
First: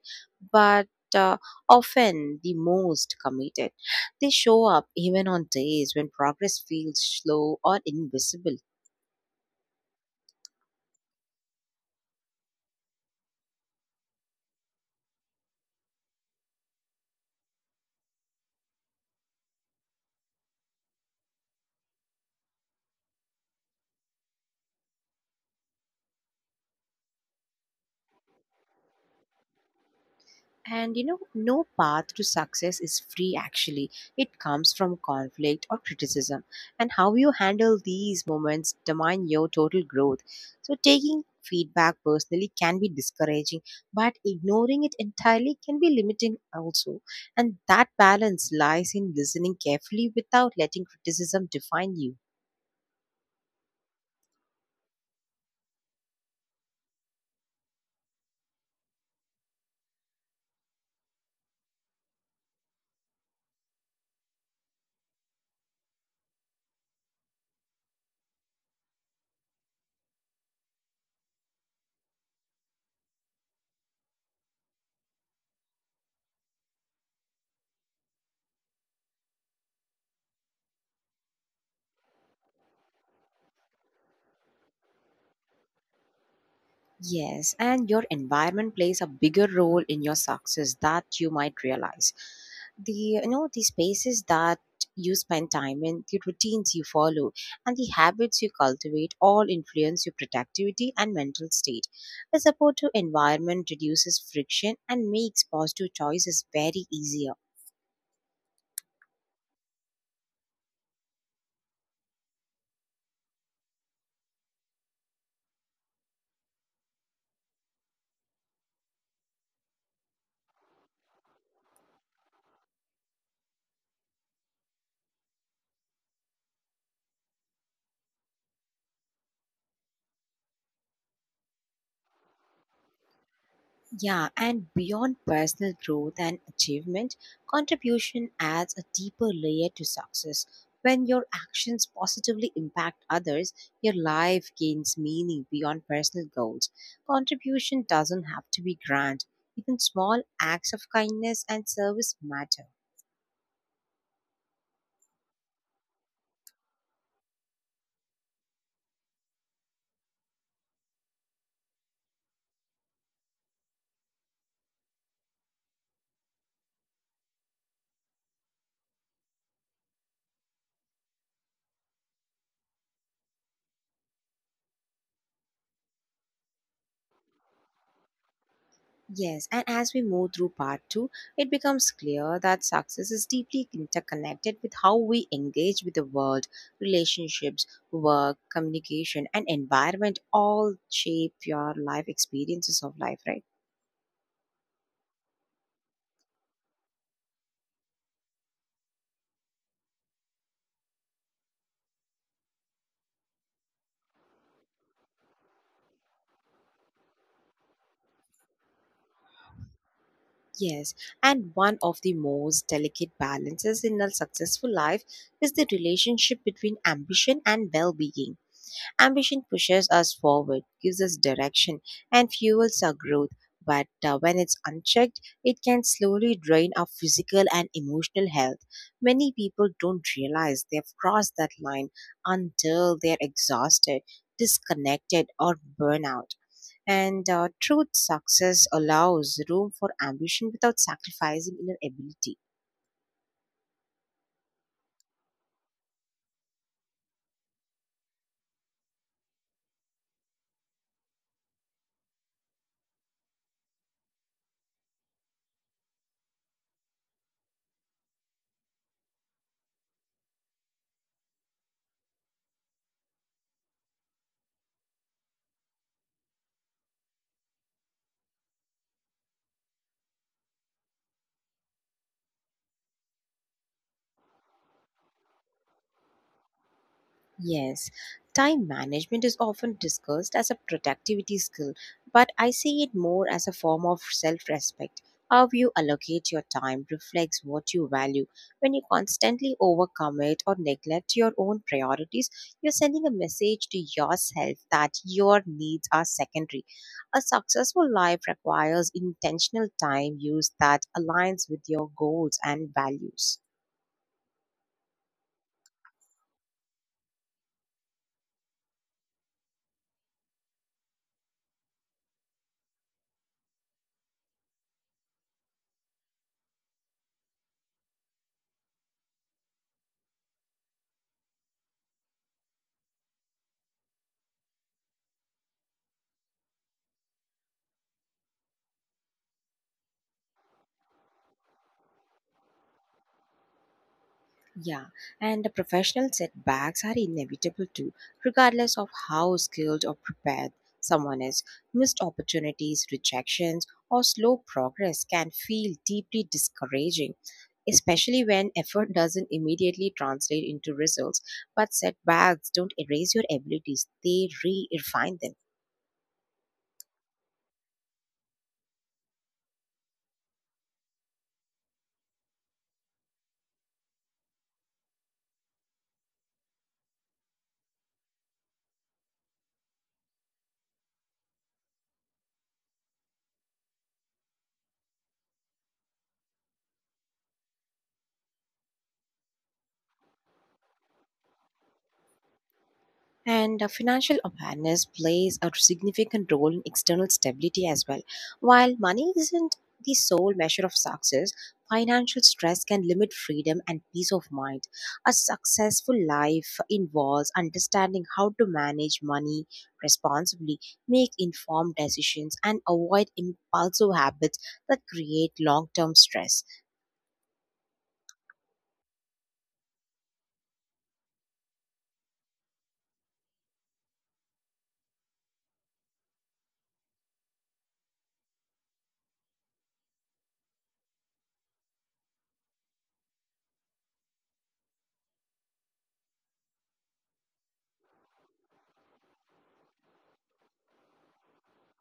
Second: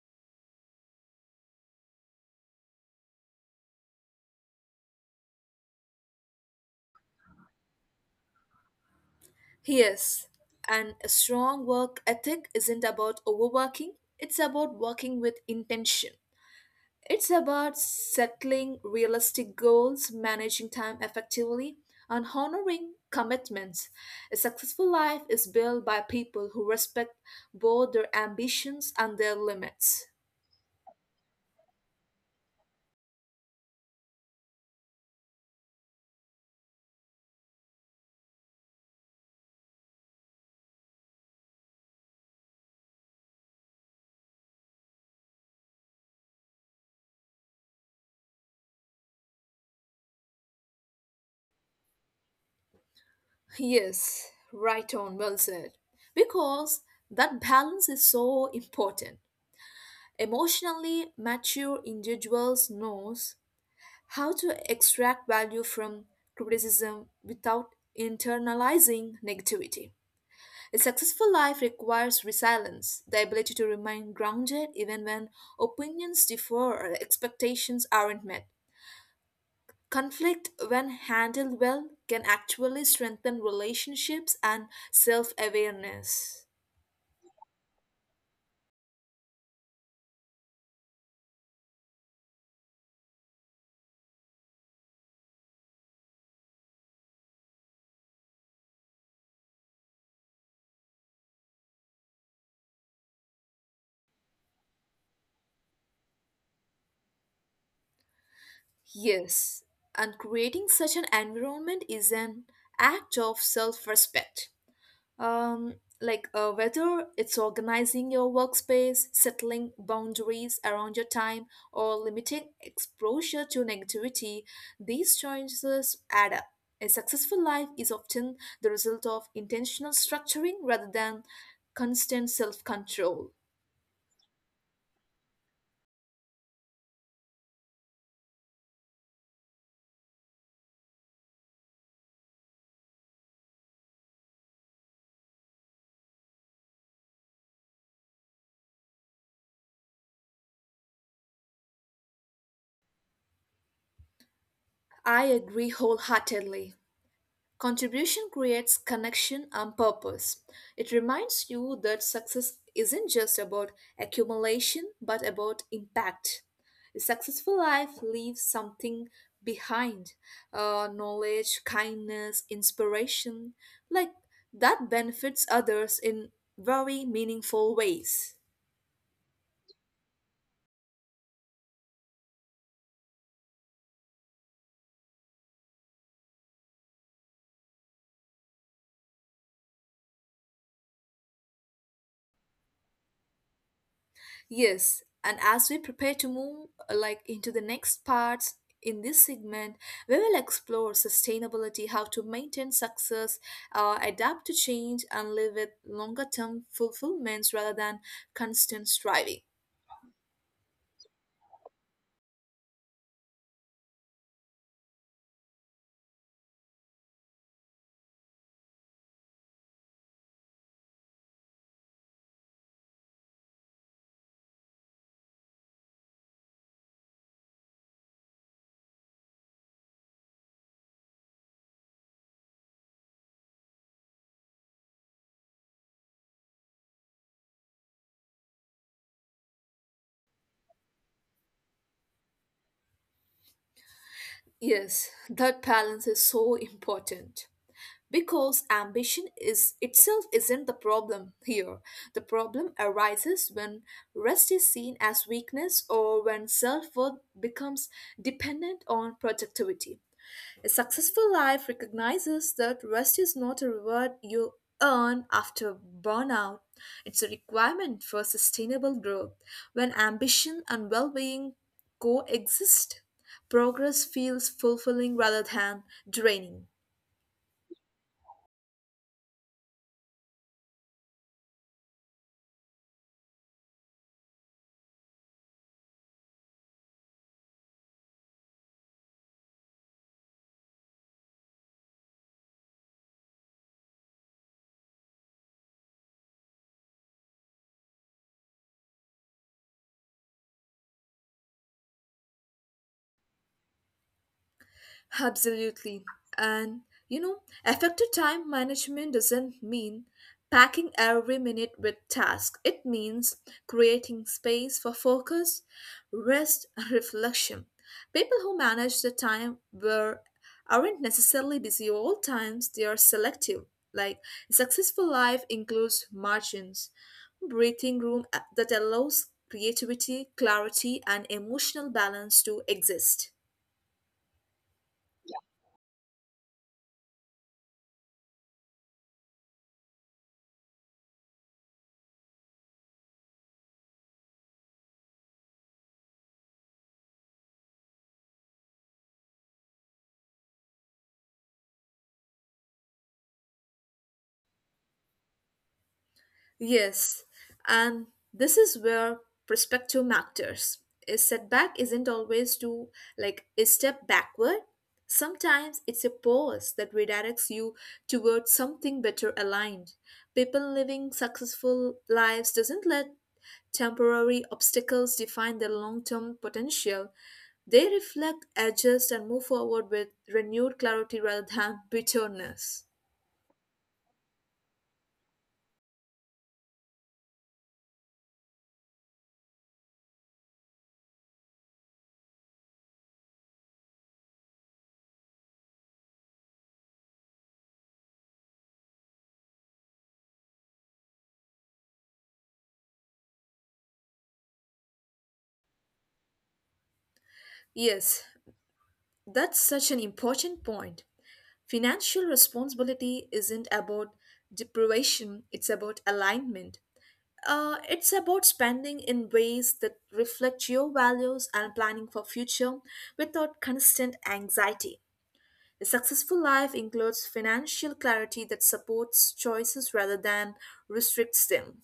Speaker 1: but uh, often the most committed. They show up even on days when progress feels slow or invisible.
Speaker 2: Yes, and a strong work ethic isn't about overworking, it's about working with intention. It's about settling realistic goals, managing time effectively, and honoring commitments. A successful life is built by people who respect both their ambitions and their limits.
Speaker 1: And you know, no path to success is free actually. It comes from conflict or criticism. And how you handle these moments determine your total growth. So, taking feedback personally can be discouraging, but ignoring it entirely can be limiting also. And that balance lies in listening carefully without letting criticism define you.
Speaker 2: Yes, right on, well said. Because that balance is so important. Emotionally mature individuals knows how to extract value from criticism without internalizing negativity. A successful life requires resilience, the ability to remain grounded even when opinions differ or expectations aren't met. Conflict, when handled well, can actually strengthen relationships and self awareness.
Speaker 1: Yes, and your environment plays a bigger role in your success that you might realize. The you know the spaces that you spend time in, the routines you follow, and the habits you cultivate all influence your productivity and mental state. A supportive environment reduces friction and makes positive choices very easier.
Speaker 2: Yes, and creating such an environment is an act of self respect. Um, like uh, whether it's organizing your workspace, settling boundaries around your time, or limiting exposure to negativity, these choices add up. A successful life is often the result of intentional structuring rather than constant self control.
Speaker 1: Yeah, and beyond personal growth and achievement, contribution adds a deeper layer to success. When your actions positively impact others, your life gains meaning beyond personal goals. Contribution doesn't have to be grand, even small acts of kindness and service matter.
Speaker 2: I agree wholeheartedly. Contribution creates connection and purpose. It reminds you that success isn't just about accumulation but about impact. A successful life leaves something behind uh, knowledge, kindness, inspiration like that benefits others in very meaningful ways.
Speaker 1: Yes, and as we move through part two, it becomes clear that success is deeply interconnected with how we engage with the world. Relationships, work, communication, and environment all shape your life experiences of life, right?
Speaker 2: Yes, and as we prepare to move uh, like into the next parts in this segment, we will explore sustainability, how to maintain success, uh, adapt to change, and live with longer term fulfillments rather than constant striving.
Speaker 1: Yes, and one of the most delicate balances in a successful life is the relationship between ambition and well being. Ambition pushes us forward, gives us direction, and fuels our growth. But uh, when it's unchecked, it can slowly drain our physical and emotional health. Many people don't realize they've crossed that line until they're exhausted, disconnected, or burnout. And uh, truth success allows room for ambition without sacrificing inner ability.
Speaker 2: Yes, that balance is so important because ambition is itself isn't the problem here. The problem arises when rest is seen as weakness or when self-worth becomes dependent on productivity. A successful life recognizes that rest is not a reward you earn after burnout. It's a requirement for sustainable growth. When ambition and well being coexist, progress feels fulfilling rather than draining.
Speaker 1: Yes, time management is often discussed as a productivity skill, but I see it more as a form of self respect. How you allocate your time reflects what you value. When you constantly overcommit or neglect your own priorities, you're sending a message to yourself that your needs are secondary. A successful life requires intentional time use that aligns with your goals and values.
Speaker 2: Absolutely. And you know, effective time management doesn't mean packing every minute with tasks. It means creating space for focus, rest, and reflection. People who manage the time were aren't necessarily busy all times, they are selective. Like a successful life includes margins, breathing room uh, that allows creativity, clarity, and emotional balance to exist.
Speaker 1: Yeah, and the professional setbacks are inevitable too, regardless of how skilled or prepared someone is. Missed opportunities, rejections, or slow progress can feel deeply discouraging, especially when effort doesn't immediately translate into results. But setbacks don't erase your abilities, they re refine them.
Speaker 2: Yes, and this is where perspective matters. A setback isn't always to like a step backward. Sometimes it's a pause that redirects you towards something better aligned. People living successful lives doesn't let temporary obstacles define their long-term potential. They reflect, adjust, and move forward with renewed clarity rather than bitterness.
Speaker 1: And uh, financial awareness plays a significant role in external stability as well. While money isn't the sole measure of success, financial stress can limit freedom and peace of mind. A successful life involves understanding how to manage money responsibly, make informed decisions, and avoid impulsive habits that create long term stress.
Speaker 2: Yes, that's such an important point. Financial responsibility isn't about deprivation, it's about alignment. Uh, it's about spending in ways that reflect your values and planning for future without constant anxiety. A successful life includes financial clarity that supports choices rather than restricts them.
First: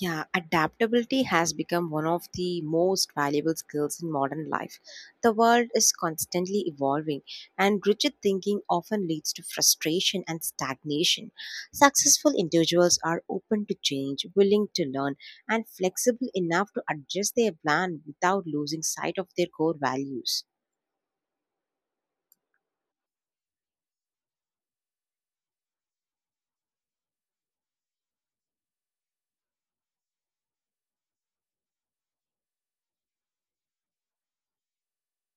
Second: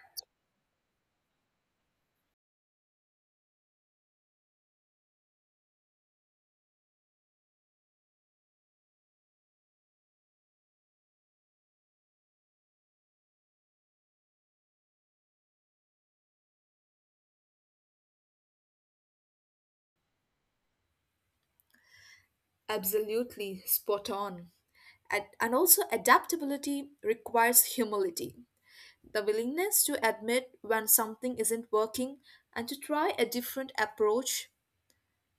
Speaker 1: Yeah, adaptability has become one of the most valuable skills in modern life. The world is constantly evolving, and rigid thinking often leads to frustration and stagnation. Successful individuals are open to change, willing to learn, and flexible enough to adjust their plan without losing sight of their core values.
Speaker 2: Absolutely spot on. Ad- And also, adaptability requires humility. The willingness to admit when something isn't working and to try a different approach.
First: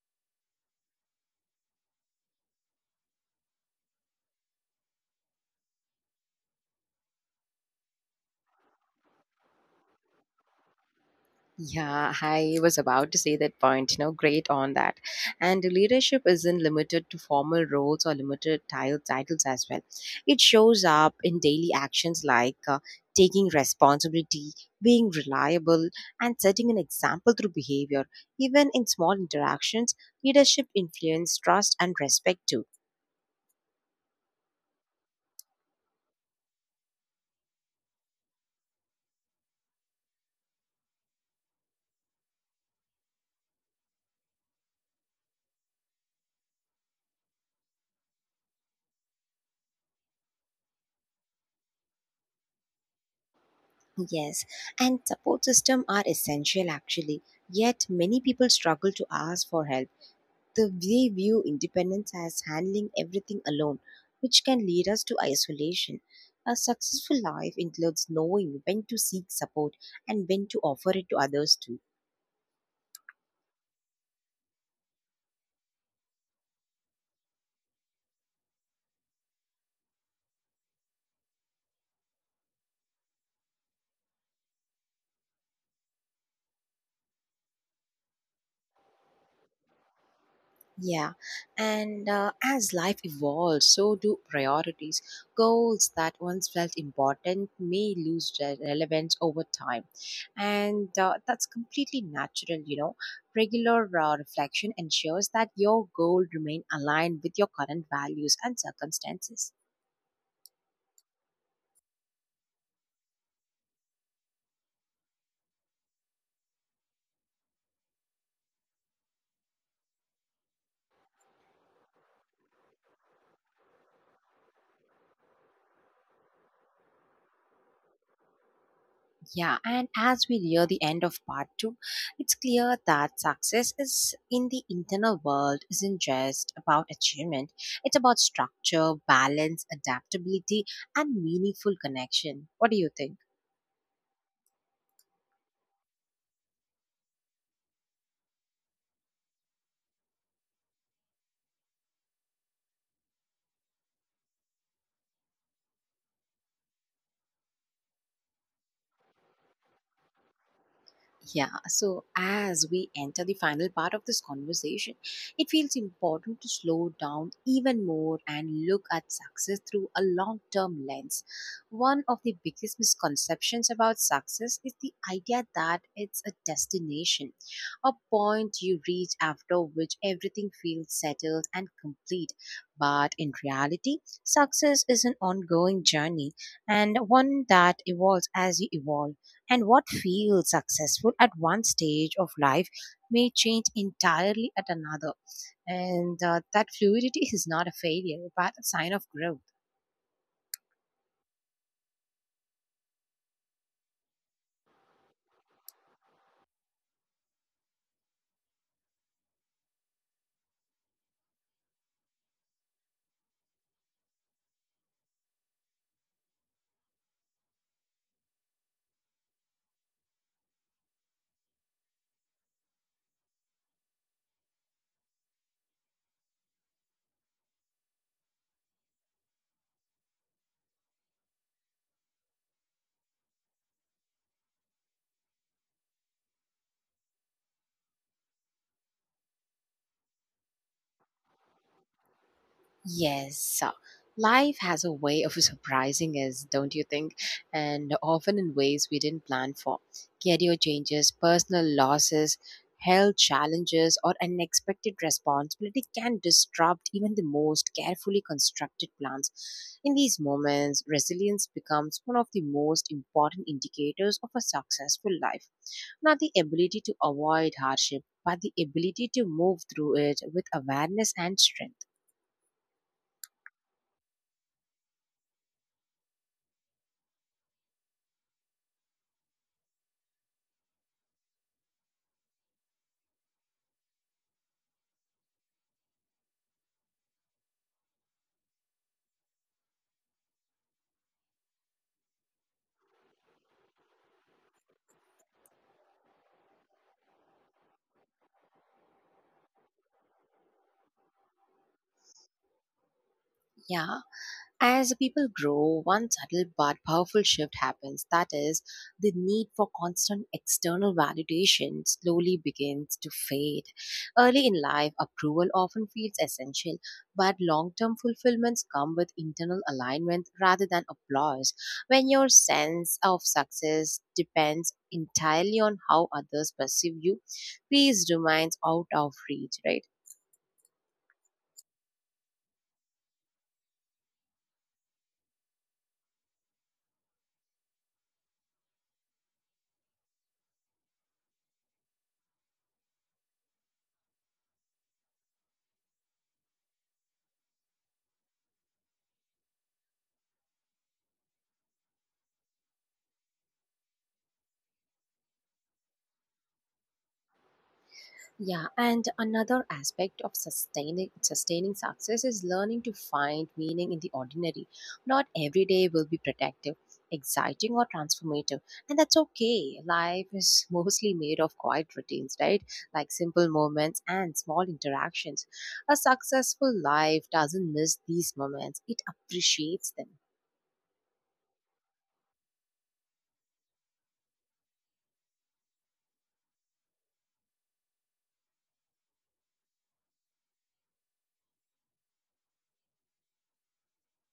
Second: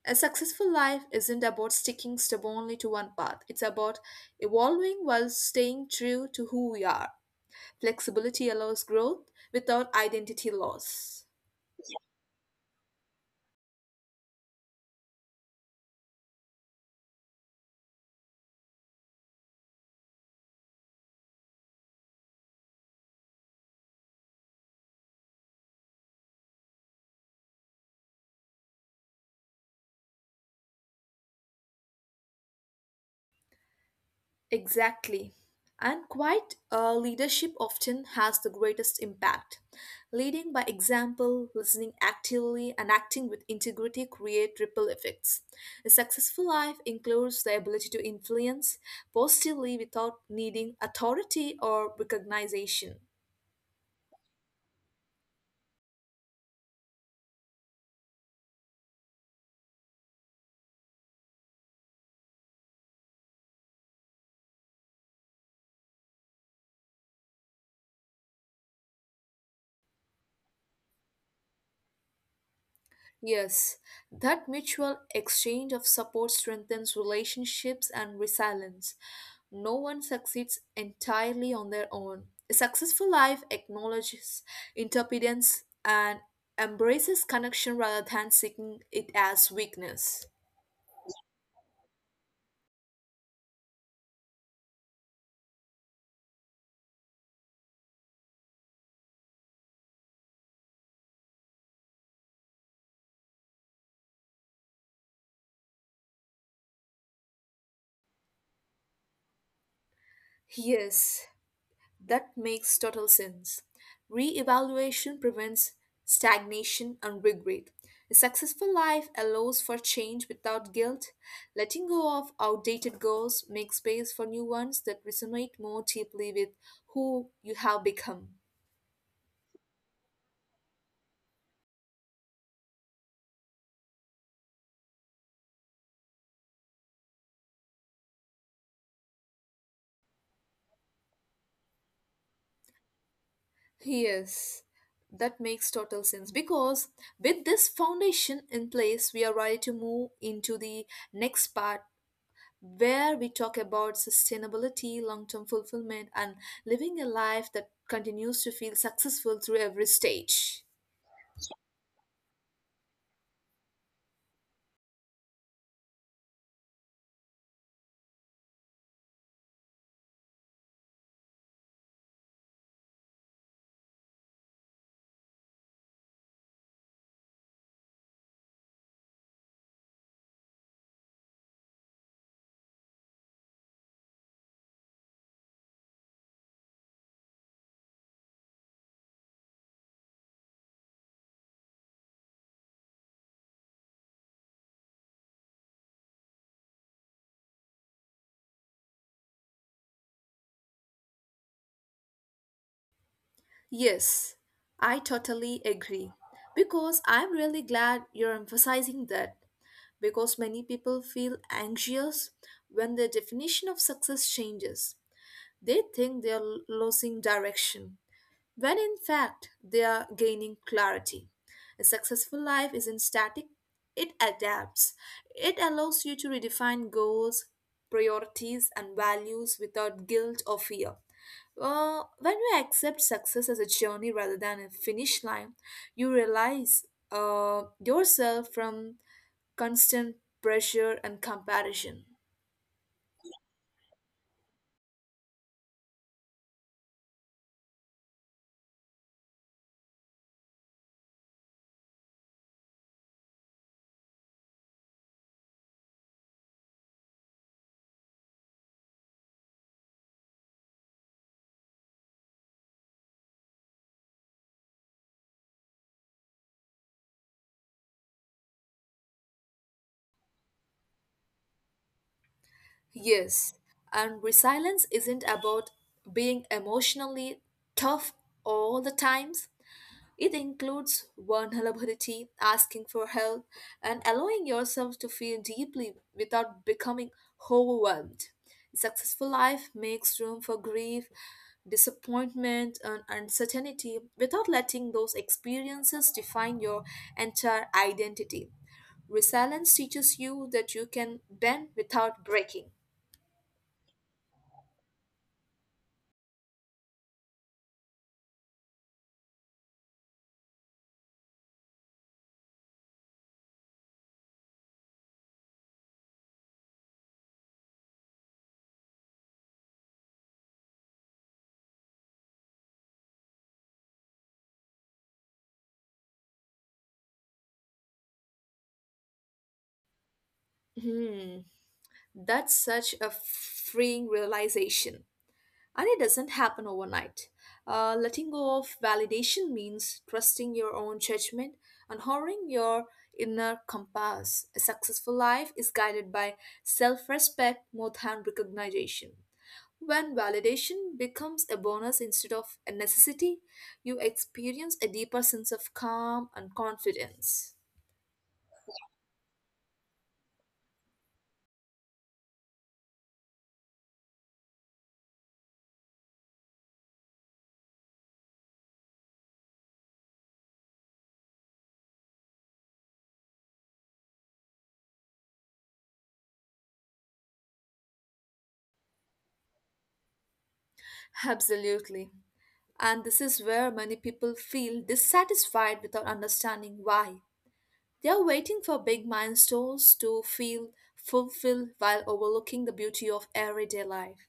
Speaker 2: A successful life isn't about sticking stubbornly to one path, it's about evolving while staying true to who we are. Flexibility allows growth without identity loss.
Speaker 1: Yeah, I was about to say that point. You know, great on that. And leadership isn't limited to formal roles or limited title titles as well. It shows up in daily actions like uh, taking responsibility, being reliable, and setting an example through behavior. Even in small interactions, leadership influence trust and respect too.
Speaker 2: Exactly. And quite uh, leadership often has the greatest impact. Leading by example, listening actively, and acting with integrity create ripple effects. A successful life includes the ability to influence positively without needing authority or recognition.
Speaker 1: Yes, and support system are essential actually. Yet many people struggle to ask for help. The they view independence as handling everything alone, which can lead us to isolation. A successful life includes knowing when to seek support and when to offer it to others too.
Speaker 2: Yes, that mutual exchange of support strengthens relationships and resilience. No one succeeds entirely on their own. A successful life acknowledges interdependence and embraces connection rather than seeking it as weakness.
Speaker 1: Yeah, and uh, As life evolves, so do priorities. Goals that once felt important may lose re- relevance over time, and uh, that's completely natural. You know, regular uh, reflection ensures that your goal remain aligned with your current values and circumstances.
Speaker 2: Yes, that makes total sense. Re-evaluation prevents stagnation and regret. A successful life allows for change without guilt. Letting go of outdated goals makes space for new ones that resonate more deeply with who you have become.
Speaker 1: Yeah, and as we near the end of part two, it's clear that success is in the internal world isn't just about achievement. It's about structure, balance, adaptability, and meaningful connection. What do you think?
Speaker 2: Yes, that makes total sense because with this foundation in place, we are ready to move into the next part where we talk about sustainability, long term fulfillment, and living a life that continues to feel successful through every stage.
Speaker 1: Yeah, so as we enter the final part of this conversation, it feels important to slow down even more and look at success through a long term lens. One of the biggest misconceptions about success is the idea that it's a destination, a point you reach after which everything feels settled and complete. But in reality, success is an ongoing journey and one that evolves as you evolve. And what feels successful at one stage of life may change entirely at another. And uh, that fluidity is not a failure, but a sign of growth.
Speaker 2: Yes, I totally agree. Because I'm really glad you're emphasizing that. Because many people feel anxious when their definition of success changes, they think they're losing direction. When in fact they are gaining clarity. A successful life isn't static, it adapts. It allows you to redefine goals, priorities, and values without guilt or fear. Uh, when you accept success as a journey rather than a finish line, you realize uh, yourself from constant pressure and comparison.
Speaker 1: Yes. uh, Life has a way of surprising us, don't you think? And often in ways we didn't plan for. Career changes, personal losses, health challenges, or unexpected responsibility can disrupt even the most carefully constructed plans. In these moments, resilience becomes one of the most important indicators of a successful life. Now, the ability to avoid hardship but the ability to move through it with awareness and strength.
Speaker 2: Yes, and resilience isn't about being emotionally tough all the times. It includes vulnerability, asking for help, and allowing yourself to feel deeply without becoming overwhelmed. A successful life makes room for grief, disappointment, and uncertainty without letting those experiences define your entire identity. Resilience teaches you that you can bend without breaking.
Speaker 1: Yeah, as people grow, one subtle but powerful shift happens. That is, the need for constant external validation slowly begins to fade. Early in life, approval often feels essential, but long term fulfillments come with internal alignment rather than applause. When your sense of success depends entirely on how others perceive you, peace remains out of reach, right?
Speaker 2: Hmm, that's such a freeing realization. And it doesn't happen overnight. Uh, letting go of validation means trusting your own judgment and honoring your inner compass. A successful life is guided by self respect more than recognition. When validation becomes a bonus instead of a necessity, you experience a deeper sense of calm and confidence.
Speaker 1: Yeah, and another aspect of sustaining sustaining success is learning to find meaning in the ordinary. Not every day will be productive, exciting or transformative, and that's okay. Life is mostly made of quiet routines, right? Like simple moments and small interactions. A successful life doesn't miss these moments; it appreciates them.
Speaker 2: Absolutely. And this is where many people feel dissatisfied without understanding why. They are waiting for big milestones to feel fulfilled while overlooking the beauty of everyday life.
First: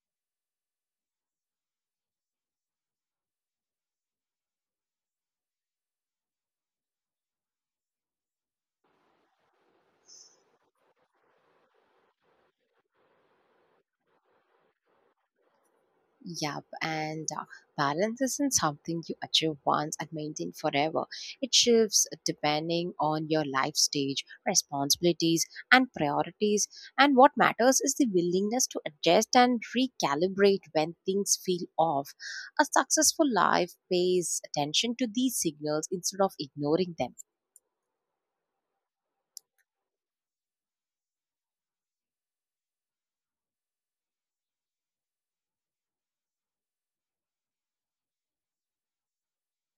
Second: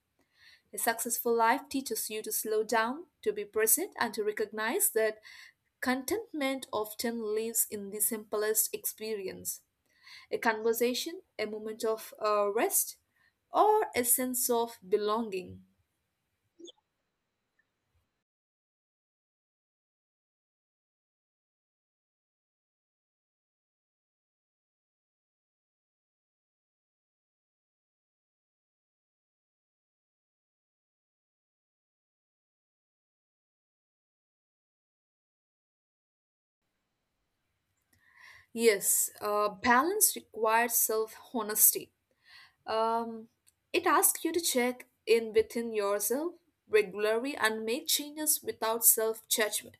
Speaker 2: A successful life teaches you to slow down, to be present, and to recognize that contentment often lives in the simplest experience. A conversation, a moment of uh, rest, or a sense of belonging.
Speaker 1: Yep, and uh, Balance isn't something you achieve once and maintain forever. It shifts depending on your life stage, responsibilities, and priorities. And what matters is the willingness to adjust and recalibrate when things feel off. A successful life pays attention to these signals instead of ignoring them.
Speaker 2: Yes, uh, balance requires self honesty. Um, it asks you to check in within yourself regularly and make changes without self judgment.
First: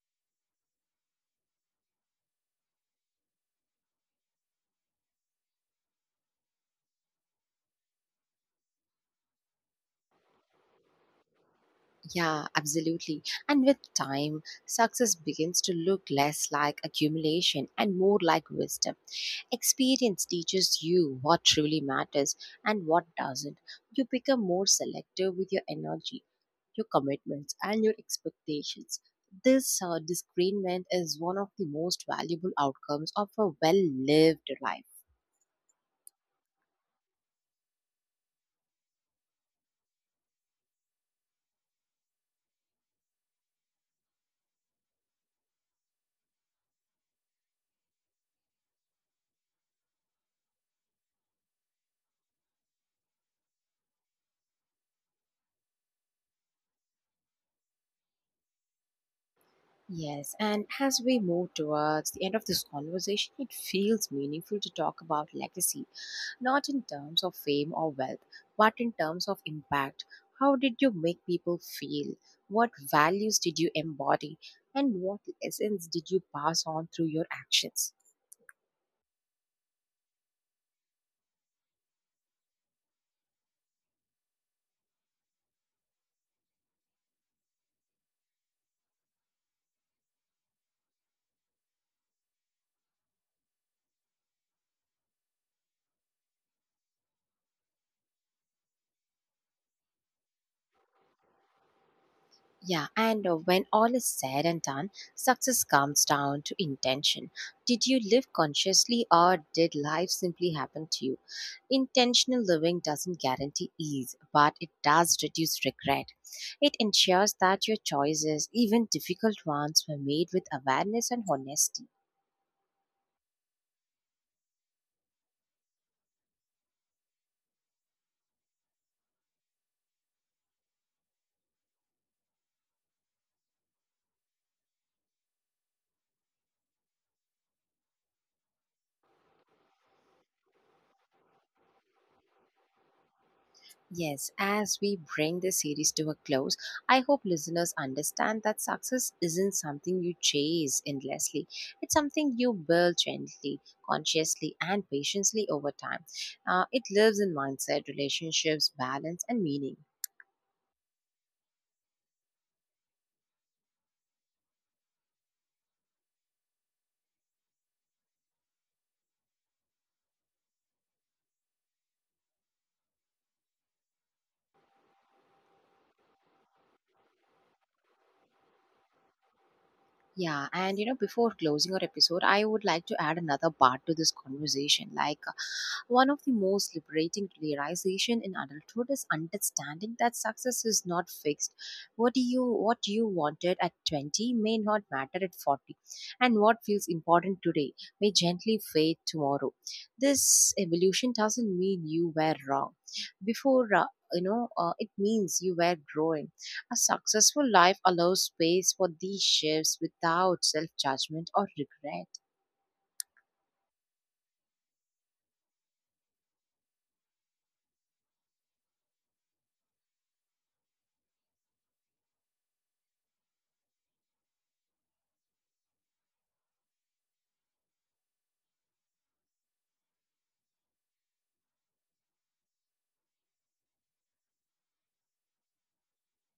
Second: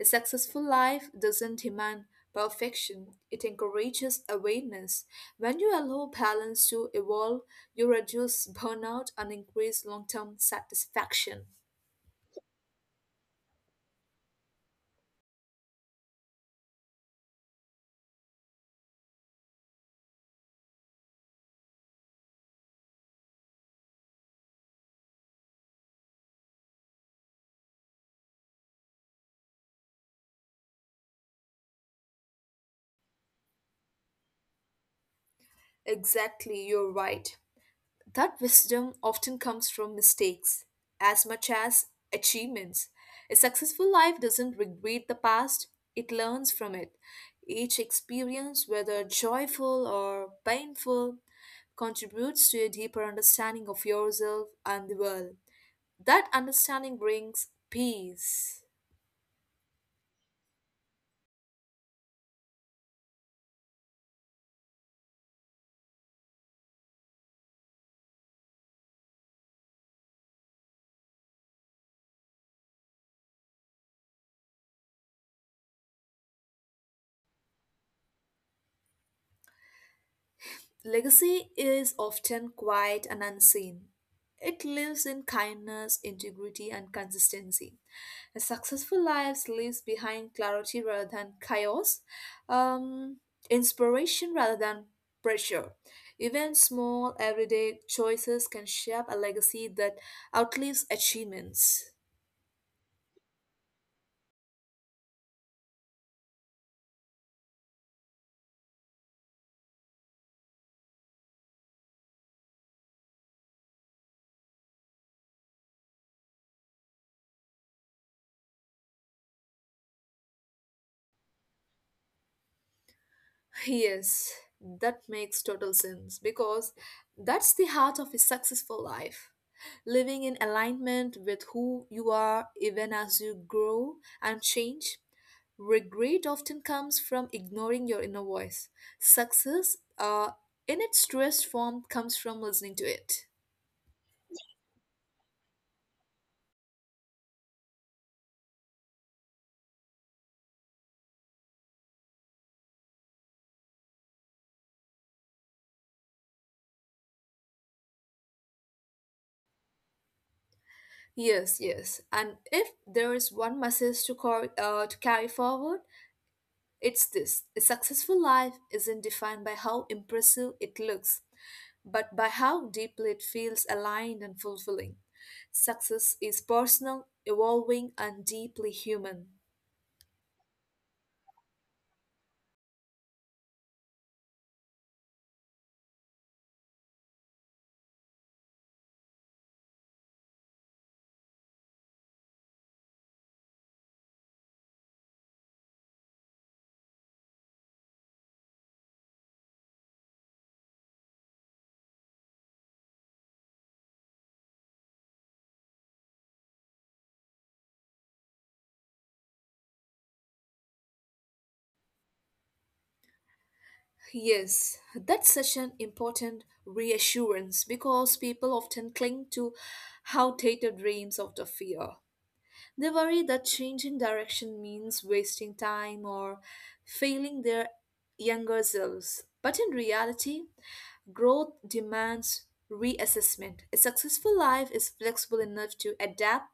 Speaker 2: A successful life doesn't demand perfection, it encourages awareness. When you allow balance to evolve, you reduce burnout and increase long term satisfaction.
Speaker 1: Yeah, absolutely. And with time, success begins to look less like accumulation and more like wisdom. Experience teaches you what truly matters and what doesn't. You become more selective with your energy, your commitments, and your expectations. This uh, discernment is one of the most valuable outcomes of a well lived life.
Speaker 2: Exactly, you're right. That wisdom often comes from mistakes as much as achievements. A successful life doesn't regret the past, it learns from it. Each experience, whether joyful or painful, contributes to a deeper understanding of yourself and the world. That understanding brings peace.
Speaker 1: Yes, and as we move towards the end of this conversation, it feels meaningful to talk about legacy not in terms of fame or wealth, but in terms of impact. How did you make people feel? What values did you embody? And what lessons did you pass on through your actions?
Speaker 2: Legacy is often quiet and unseen. It lives in kindness, integrity, and consistency. A successful life leaves behind clarity rather than chaos, um, inspiration rather than pressure. Even small everyday choices can shape a legacy that outlives achievements.
Speaker 1: Yeah, and uh, When all is said and done, success comes down to intention. Did you live consciously or did life simply happen to you? Intentional living doesn't guarantee ease, but it does reduce regret. It ensures that your choices, even difficult ones, were made with awareness and honesty.
Speaker 2: Yes, that makes total sense because that's the heart of a successful life. Living in alignment with who you are even as you grow and change. Regret often comes from ignoring your inner voice. Success, uh, in its truest form, comes from listening to it.
Speaker 1: Yes, as we bring this series to a close, I hope listeners understand that success isn't something you chase endlessly. It's something you build gently, consciously, and patiently over time. Uh, it lives in mindset, relationships, balance, and meaning.
Speaker 2: Yes, yes. And if there is one message to, cor- uh, to carry forward, it's this. A successful life isn't defined by how impressive it looks but by how deeply it feels aligned and fulfilling. Success is personal, evolving, and deeply human.
Speaker 1: Yeah, and you know, before closing our episode, I would like to add another part to this conversation. Like, uh, one of the most liberating realization in adulthood is understanding that success is not fixed. What do you what you wanted at twenty may not matter at forty, and what feels important today may gently fade tomorrow. This evolution doesn't mean you were wrong. Before uh, you know, uh, it means you were growing. A successful life allows space for these shifts without self judgment or regret.
Speaker 2: Yes, that's such an important reassurance because people often cling to outdated dreams out of fear. They worry that changing direction means wasting time or failing their younger selves. But in reality, growth demands reassessment. A successful life is flexible enough to adapt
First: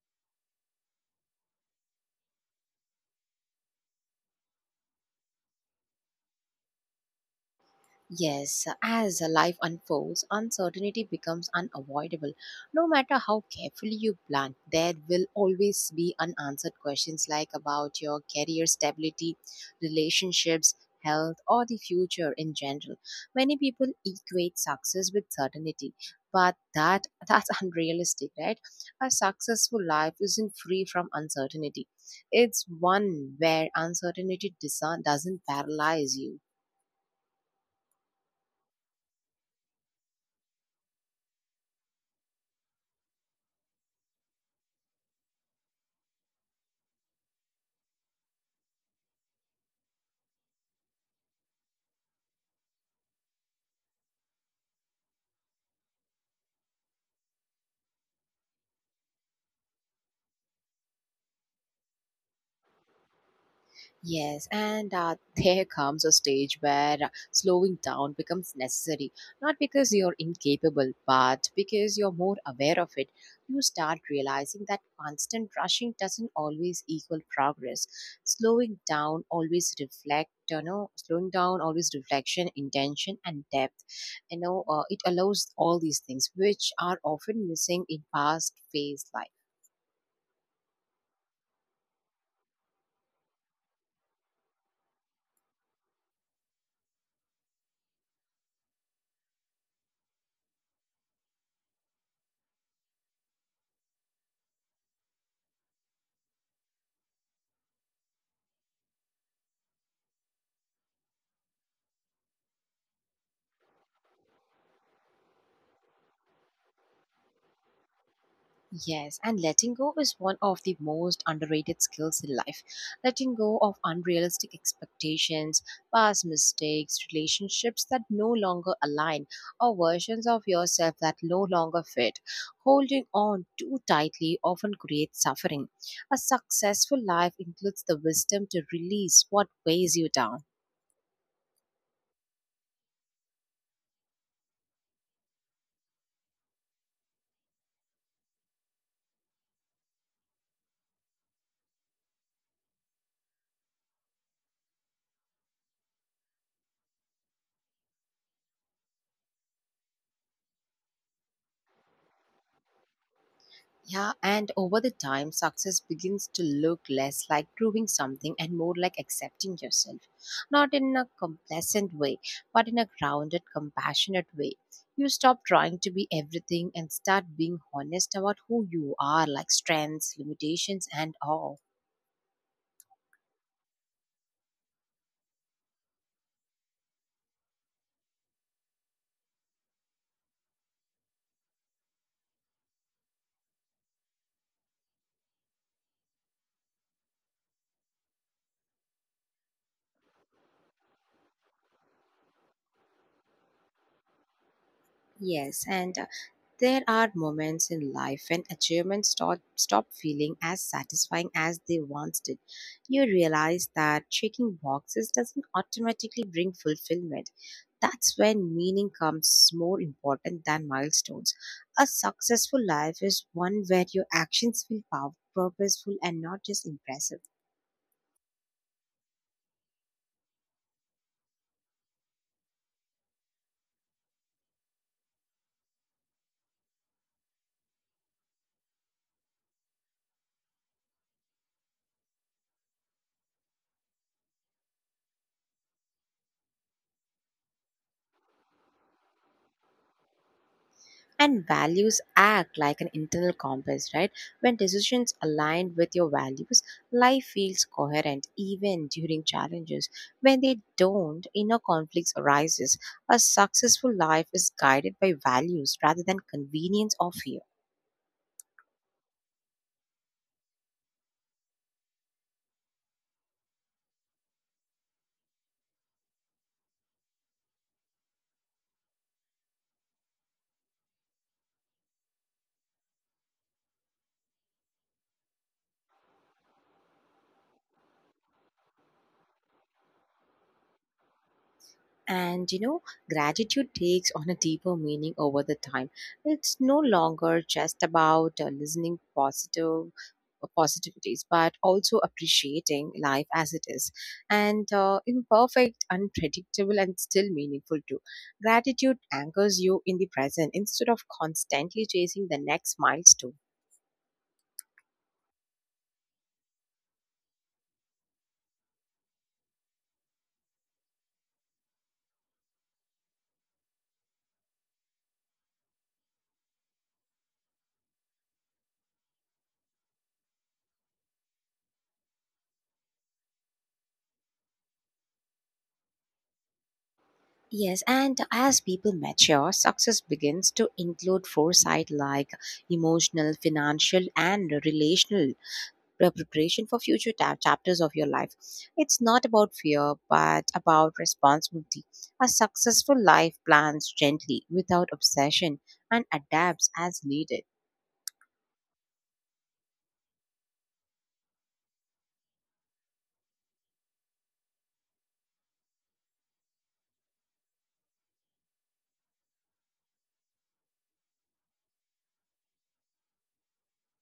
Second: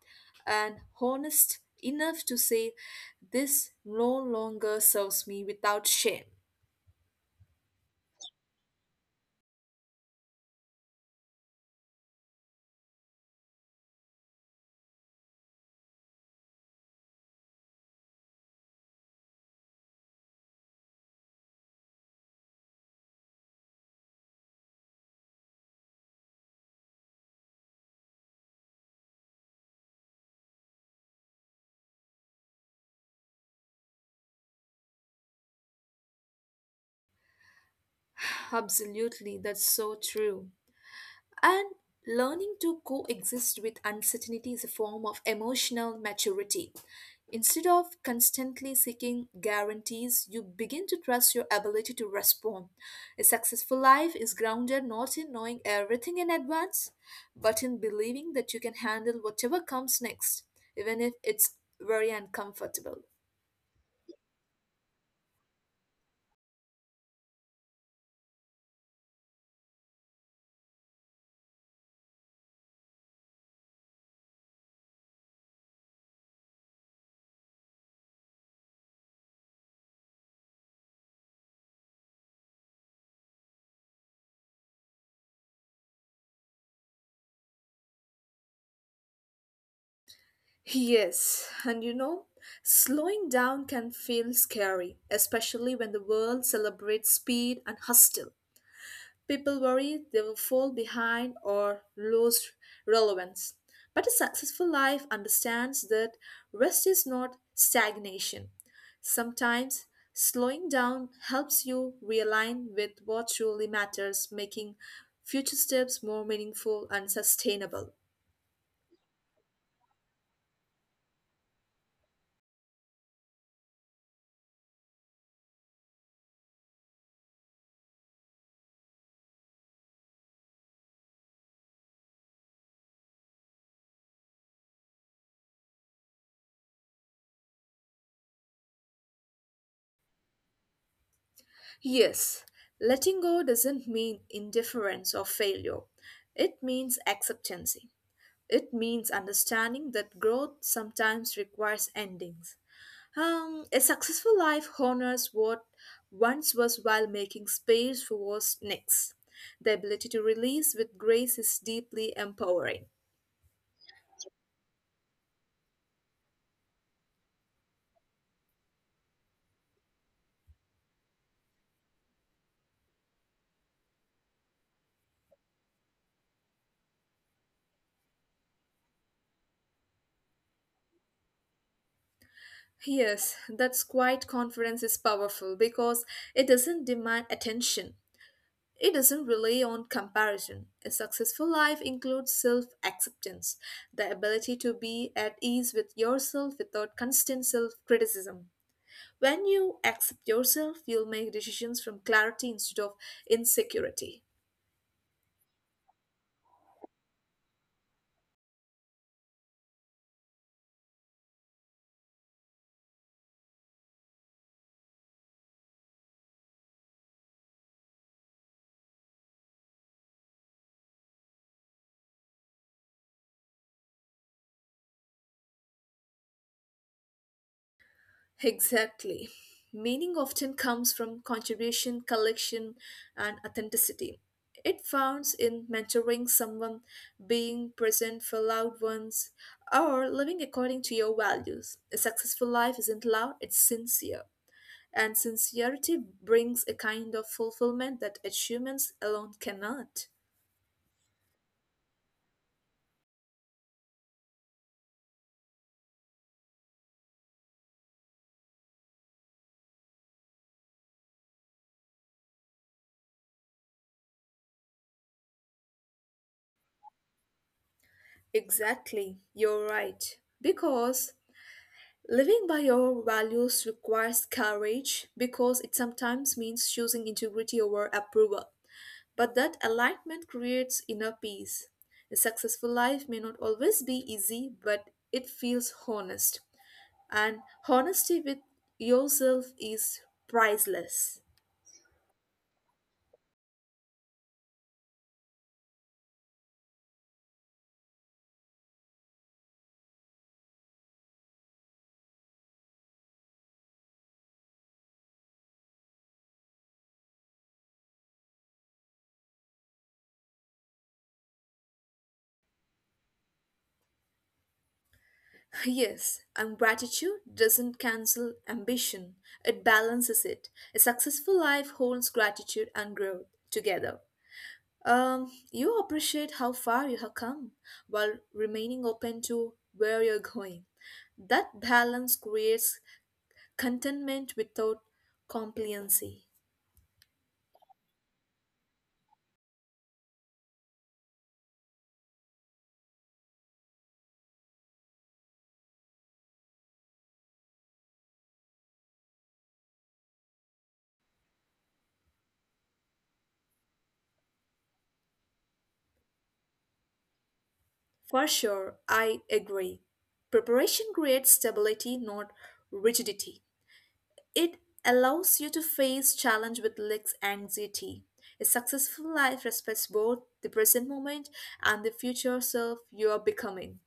Speaker 2: and honest enough to say, this no longer serves me without shame.
Speaker 1: Yes, uh, as life unfolds, uncertainty becomes unavoidable. No matter how carefully you plan, there will always be unanswered questions like about your career stability, relationships, health, or the future in general. Many people equate success with certainty, but that that's unrealistic, right? A successful life isn't free from uncertainty. It's one where uncertainty doesn't doesn't paralyze you.
Speaker 2: Absolutely, that's so true. And learning to coexist with uncertainty is a form of emotional maturity. Instead of constantly seeking guarantees, you begin to trust your ability to respond. A successful life is grounded not in knowing everything in advance, but in believing that you can handle whatever comes next, even if it's very uncomfortable.
Speaker 1: Yes, and uh, there comes a stage where uh, slowing down becomes necessary, not because you're incapable, but because you're more aware of it. You start realizing that constant rushing doesn't always equal progress. Slowing down always reflect, you know, slowing down always reflection, intention, and depth. You know, uh, it allows all these things which are often missing in fast-paced life.
Speaker 2: Yes, and you know, slowing down can feel scary, especially when the world celebrates speed and hustle. People worry they will fall behind or lose relevance. But a successful life understands that rest is not stagnation. Sometimes slowing down helps you realign with what truly matters, making future steps more meaningful and sustainable.
Speaker 1: Yes, and letting go is one of the most underrated skills in life. Letting go of unrealistic expectations, past mistakes, relationships that no longer align, or versions of yourself that no longer fit. Holding on too tightly often creates suffering. A successful life includes the wisdom to release what weighs you down.
Speaker 2: Yes, letting go doesn't mean indifference or failure. It means acceptance. It means understanding that growth sometimes requires endings. Um, a successful life honors what once was while making space for what's next. The ability to release with grace is deeply empowering.
Speaker 1: Yeah, and over the time, success begins to look less like proving something and more like accepting yourself. Not in a complacent way, but in a grounded, compassionate way. You stop trying to be everything and start being honest about who you are, like strengths, limitations, and all.
Speaker 2: Yes, that's quite confidence is powerful because it doesn't demand attention. It doesn't rely on comparison. A successful life includes self acceptance, the ability to be at ease with yourself without constant self criticism. When you accept yourself, you'll make decisions from clarity instead of insecurity.
Speaker 1: Yes, and there are moments in life when achievements stop, stop feeling as satisfying as they once did. You realize that checking boxes doesn't automatically bring fulfillment. That's when meaning comes more important than milestones. A successful life is one where your actions feel pow- purposeful and not just impressive.
Speaker 2: Exactly. Meaning often comes from contribution, collection, and authenticity. It founds in mentoring someone, being present for loved ones, or living according to your values. A successful life isn't loud, it's sincere. And sincerity brings a kind of fulfillment that achievements alone cannot.
Speaker 1: And values act like an internal compass, right? When decisions align with your values, life feels coherent even during challenges. When they don't, inner conflicts arises. A successful life is guided by values rather than convenience or fear.
Speaker 2: Exactly, you're right. Because living by your values requires courage, because it sometimes means choosing integrity over approval. But that alignment creates inner peace. A successful life may not always be easy, but it feels honest. And honesty with yourself is priceless.
Speaker 1: And you know, Gratitude takes on a deeper meaning over the time. It's no longer just about uh, listening positive uh, positivities, but also appreciating life as it is, and uh, imperfect, unpredictable, and still meaningful too. Gratitude anchors you in the present instead of constantly chasing the next milestone.
Speaker 2: Yes, and gratitude doesn't cancel ambition, it balances it. A successful life holds gratitude and growth together. Um, you appreciate how far you have come while remaining open to where you're going. That balance creates contentment without complacency.
Speaker 1: Yes, and as people mature, success begins to include foresight like emotional, financial, and relational pre- preparation for future ta- chapters of your life. It's not about fear, but about responsibility. A successful life plans gently, without obsession, and adapts as needed.
Speaker 2: For sure, I agree. Preparation creates stability, not rigidity. It allows you to face challenge with less anxiety. A successful life respects both the present moment and the future self you are becoming.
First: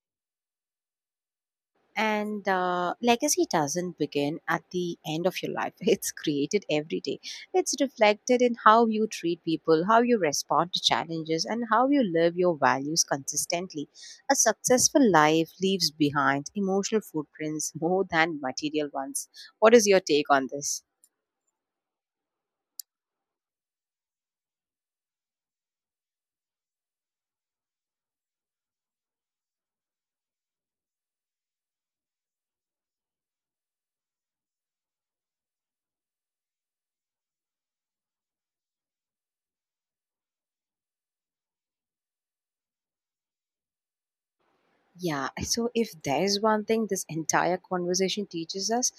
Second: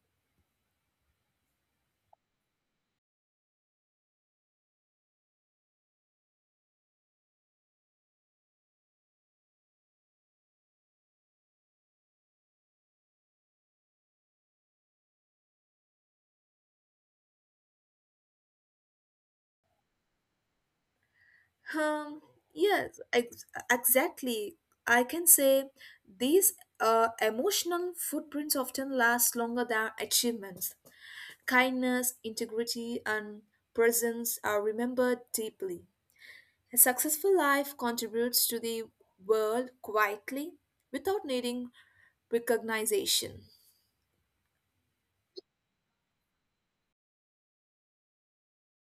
Speaker 1: And uh, legacy doesn't begin at the end of your life. It's created every day. It's reflected in how you treat people, how you respond to challenges, and how you live your values consistently. A successful life leaves behind emotional footprints more than material ones. What is your take on this?
Speaker 2: Um, yes, ex- exactly. I can say these uh, emotional footprints often last longer than achievements. Kindness, integrity, and presence are remembered deeply. A successful life contributes to the world quietly without needing recognition.
Speaker 1: Yeah, so if there's one thing this entire conversation teaches us,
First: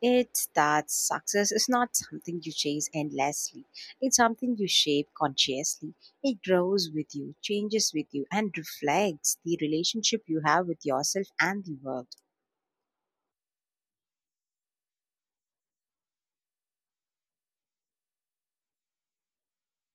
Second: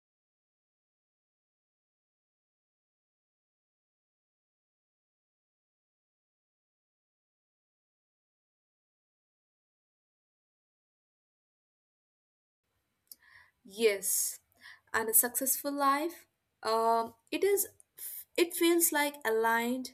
Speaker 1: it's that success is not something you chase endlessly. It's something you shape consciously. It grows with you, changes with you, and reflects the relationship you have with yourself and the world.
Speaker 2: Yes, and a successful life, um, it is, it feels like aligned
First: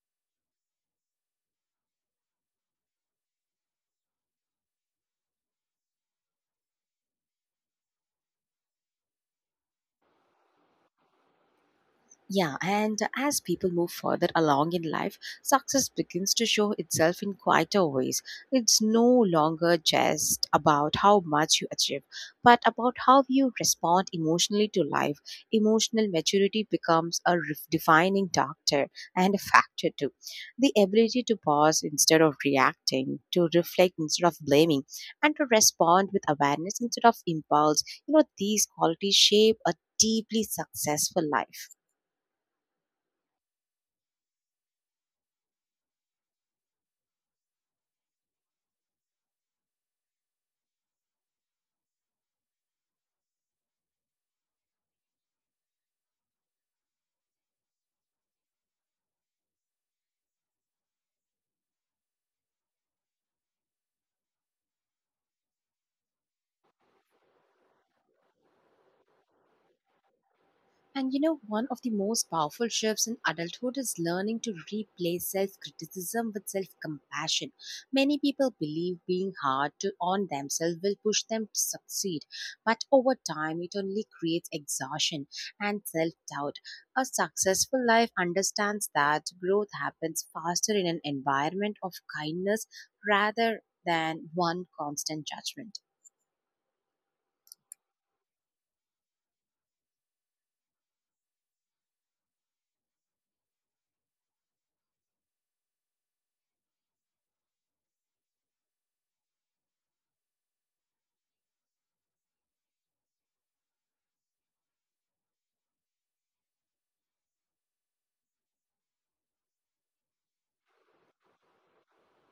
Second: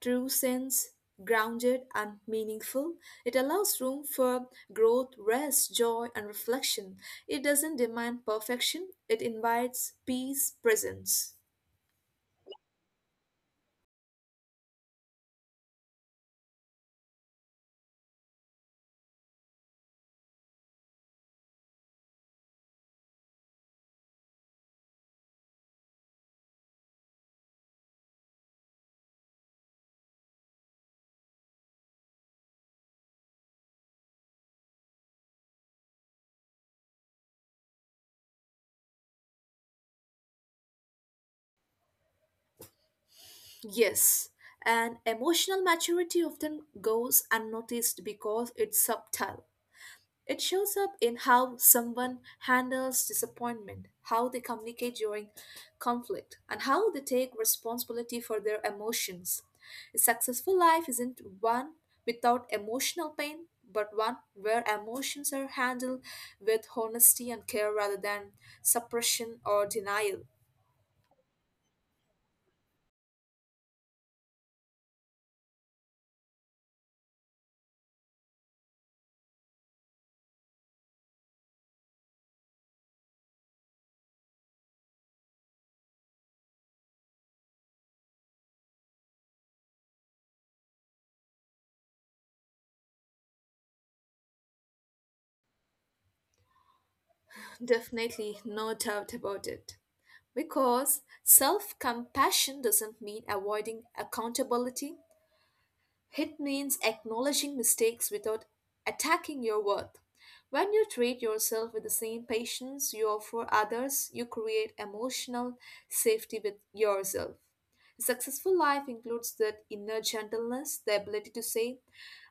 Speaker 2: true sense, grounded and meaningful. It allows room for growth, rest, joy and reflection. It doesn't demand perfection, it invites peace, presence.
Speaker 1: Yeah, and as people move further along in life, success begins to show itself in quieter ways. It's no longer just about how much you achieve, but about how you respond emotionally to life. Emotional maturity becomes a ref- defining doctor and a factor too. The ability to pause instead of reacting, to reflect instead of blaming, and to respond with awareness instead of impulse. You know, these qualities shape a deeply successful life.
Speaker 2: Yes, and emotional maturity often goes unnoticed because it's subtle. It shows up in how someone handles disappointment, how they communicate during conflict, and how they take responsibility for their emotions. A successful life isn't one without emotional pain, but one where emotions are handled with honesty and care rather than suppression or denial.
Speaker 1: And you know, one of the most powerful shifts in adulthood is learning to replace self criticism with self compassion. Many people believe being hard to, on themselves will push them to succeed, but over time it only creates exhaustion and self doubt. A successful life understands that growth happens faster in an environment of kindness rather than one constant judgment.
Speaker 2: Definitely, no doubt about it. Because self compassion doesn't mean avoiding accountability, it means acknowledging mistakes without attacking your worth. When you treat yourself with the same patience you offer others, you create emotional safety with yourself. A successful life includes that inner gentleness, the ability to say,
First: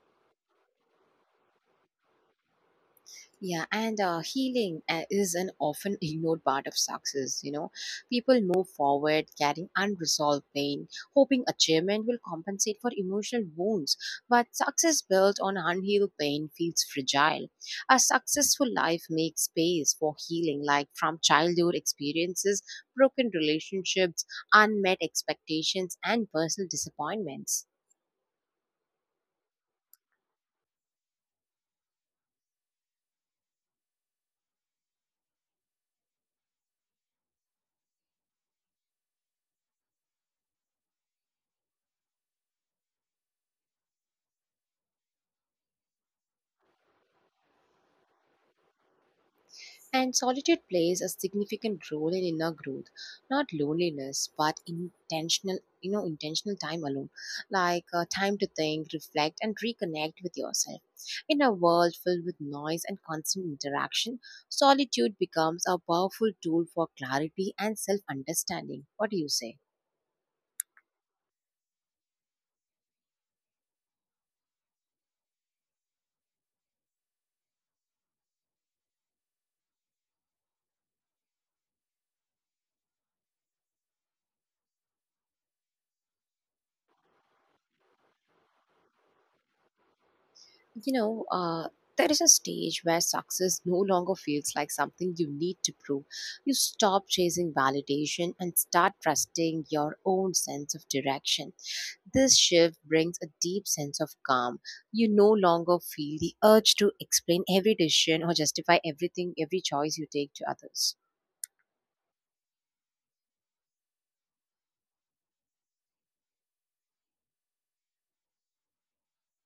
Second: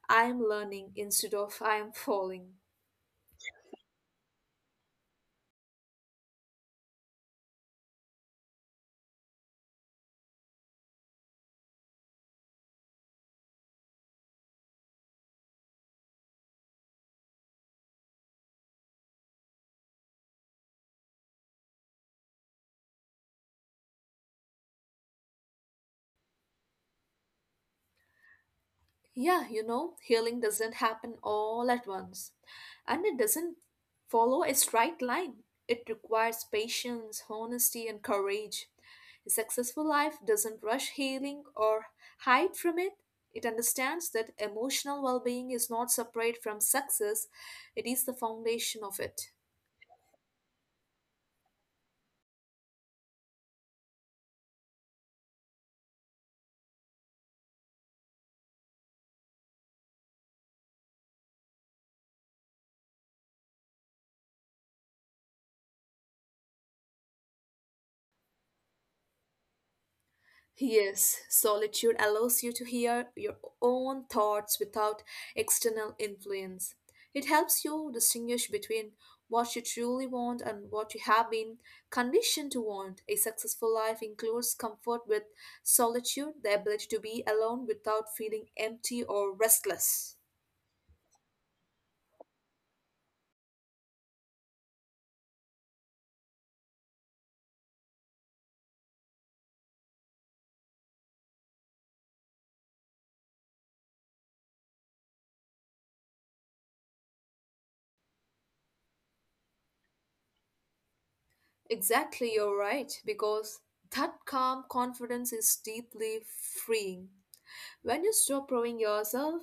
Speaker 2: I am learning instead of I am falling.
Speaker 1: Yeah, and uh, healing uh, is an often ignored part of success. You know, people move forward carrying unresolved pain, hoping achievement will compensate for emotional wounds. But success built on unhealed pain feels fragile. A successful life makes space for healing, like from childhood experiences, broken relationships, unmet expectations, and personal disappointments.
Speaker 2: Yeah, you know, healing doesn't happen all at once, and it doesn't follow a straight line. It requires patience, honesty, and courage. A successful life doesn't rush healing or hide from it. It understands that emotional well being is not separate from success, it is the foundation of it.
Speaker 1: And solitude plays a significant role in inner growth, not loneliness, but intentional, you know, intentional time alone, like uh, time to think, reflect, and reconnect with yourself. In a world filled with noise and constant interaction, solitude becomes a powerful tool for clarity and self understanding. What do you say?
Speaker 2: Yes, solitude allows you to hear your own thoughts without external influence. It helps you distinguish between what you truly want and what you have been conditioned to want. A successful life includes comfort with solitude, the ability to be alone without feeling empty or restless.
Speaker 1: You know, uh, there is a stage where success no longer feels like something you need to prove. You stop chasing validation and start trusting your own sense of direction. This shift brings a deep sense of calm. You no longer feel the urge to explain every decision or justify everything, every choice you take to others.
Speaker 2: Exactly, you're right, because that calm confidence is deeply freeing. When you stop proving yourself,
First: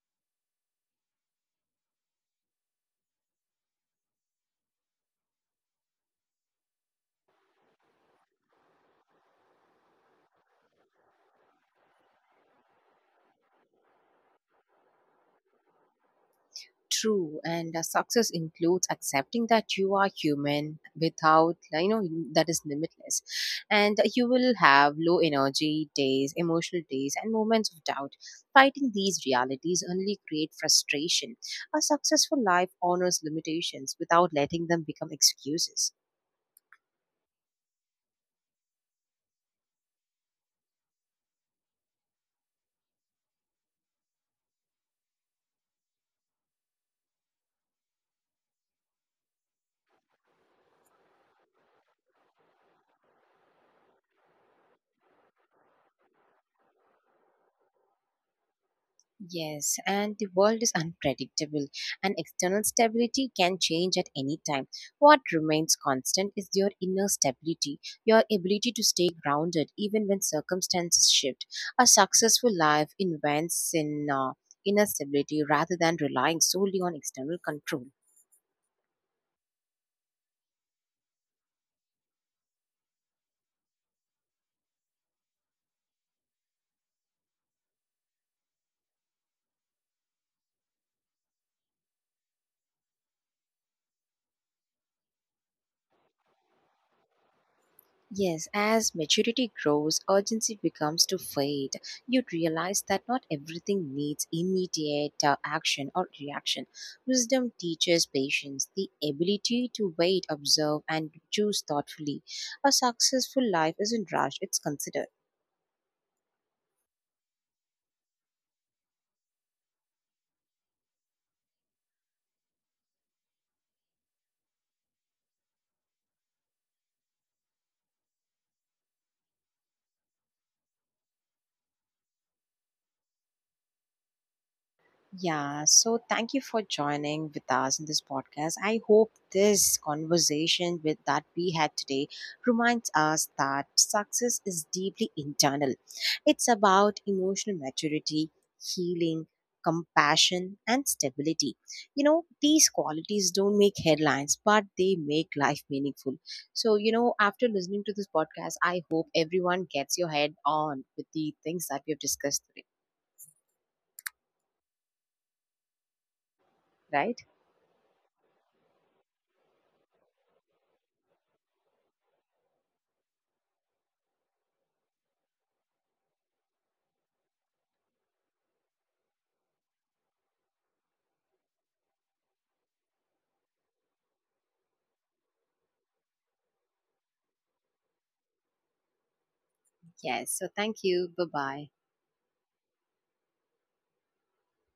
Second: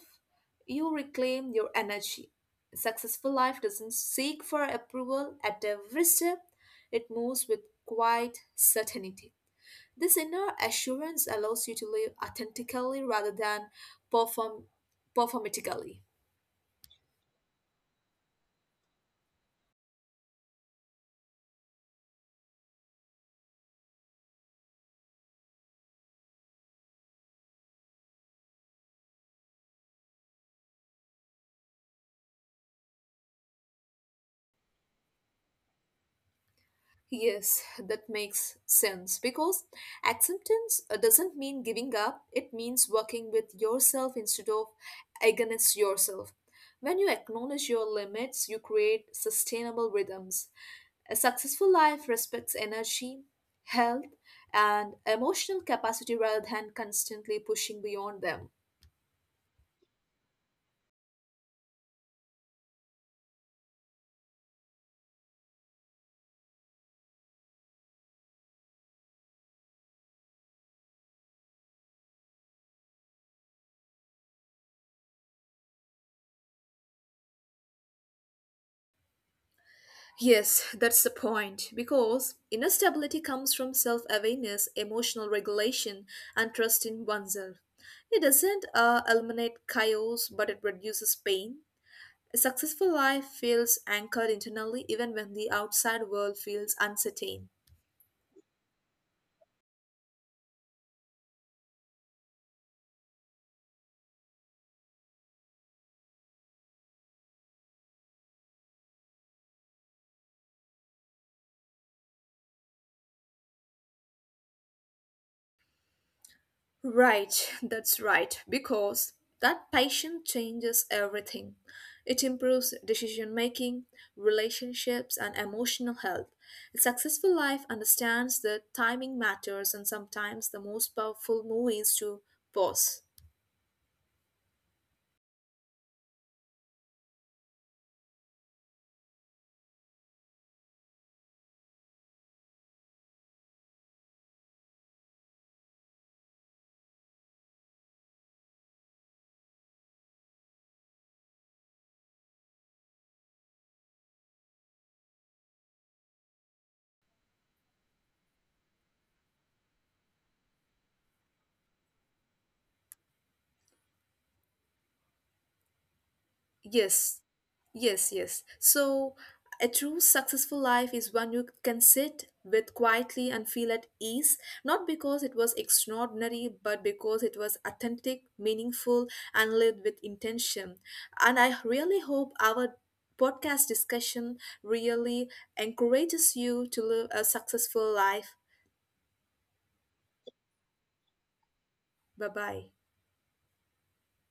Speaker 2: you reclaim your energy. A successful life doesn't seek for approval at every step, it moves with quiet certainty. This inner assurance allows you to live authentically rather than perform performatically.
Speaker 1: True, and uh, success includes accepting that you are human without, like, you know, that is limitless. And you will have low energy days, emotional days, and moments of doubt. Fighting these realities only create frustration. A successful life honors limitations without letting them become excuses.
Speaker 2: Yes, that makes sense because acceptance uh, doesn't mean giving up, it means working with yourself instead of against yourself. When you acknowledge your limits, you create sustainable rhythms. A successful life respects energy, health, and emotional capacity rather than constantly pushing beyond them.
Speaker 1: Yes, and the world is unpredictable, and external stability can change at any time. What remains constant is your inner stability, your ability to stay grounded even when circumstances shift. A successful life invents in uh, inner stability rather than relying solely on external control.
Speaker 2: Yes, that's the point. Because inner stability comes from self awareness, emotional regulation, and trust in oneself. It doesn't uh, eliminate chaos, but it reduces pain. A successful life feels anchored internally even when the outside world feels uncertain.
Speaker 1: Yes, as maturity grows, urgency becomes to fade. You realize that not everything needs immediate uh, action or reaction. Wisdom teaches patience, the ability to wait, observe, and choose thoughtfully. A successful life isn't rushed, it's considered.
Speaker 2: Right, that's right, because that passion changes everything. It improves decision making, relationships, and emotional health. A successful life understands that timing matters, and sometimes the most powerful move is to pause.
Speaker 1: Yeah, so thank you for joining with us in this podcast. I hope this conversation with that we had today reminds us that success is deeply internal. It's about emotional maturity, healing, compassion, and stability. You know, these qualities don't make headlines, but they make life meaningful. So, you know, after listening to this podcast, I hope everyone gets your head on with the things that we have discussed today, right?
Speaker 2: Yes, yes, yes. So, a true successful life is one you can sit with quietly and feel at ease, not because it was extraordinary, but because it was authentic, meaningful, and lived with intention. And I really hope our podcast discussion really encourages you to live a successful life.
Speaker 1: Yes. So thank you. Bye bye.
Speaker 2: Bye bye.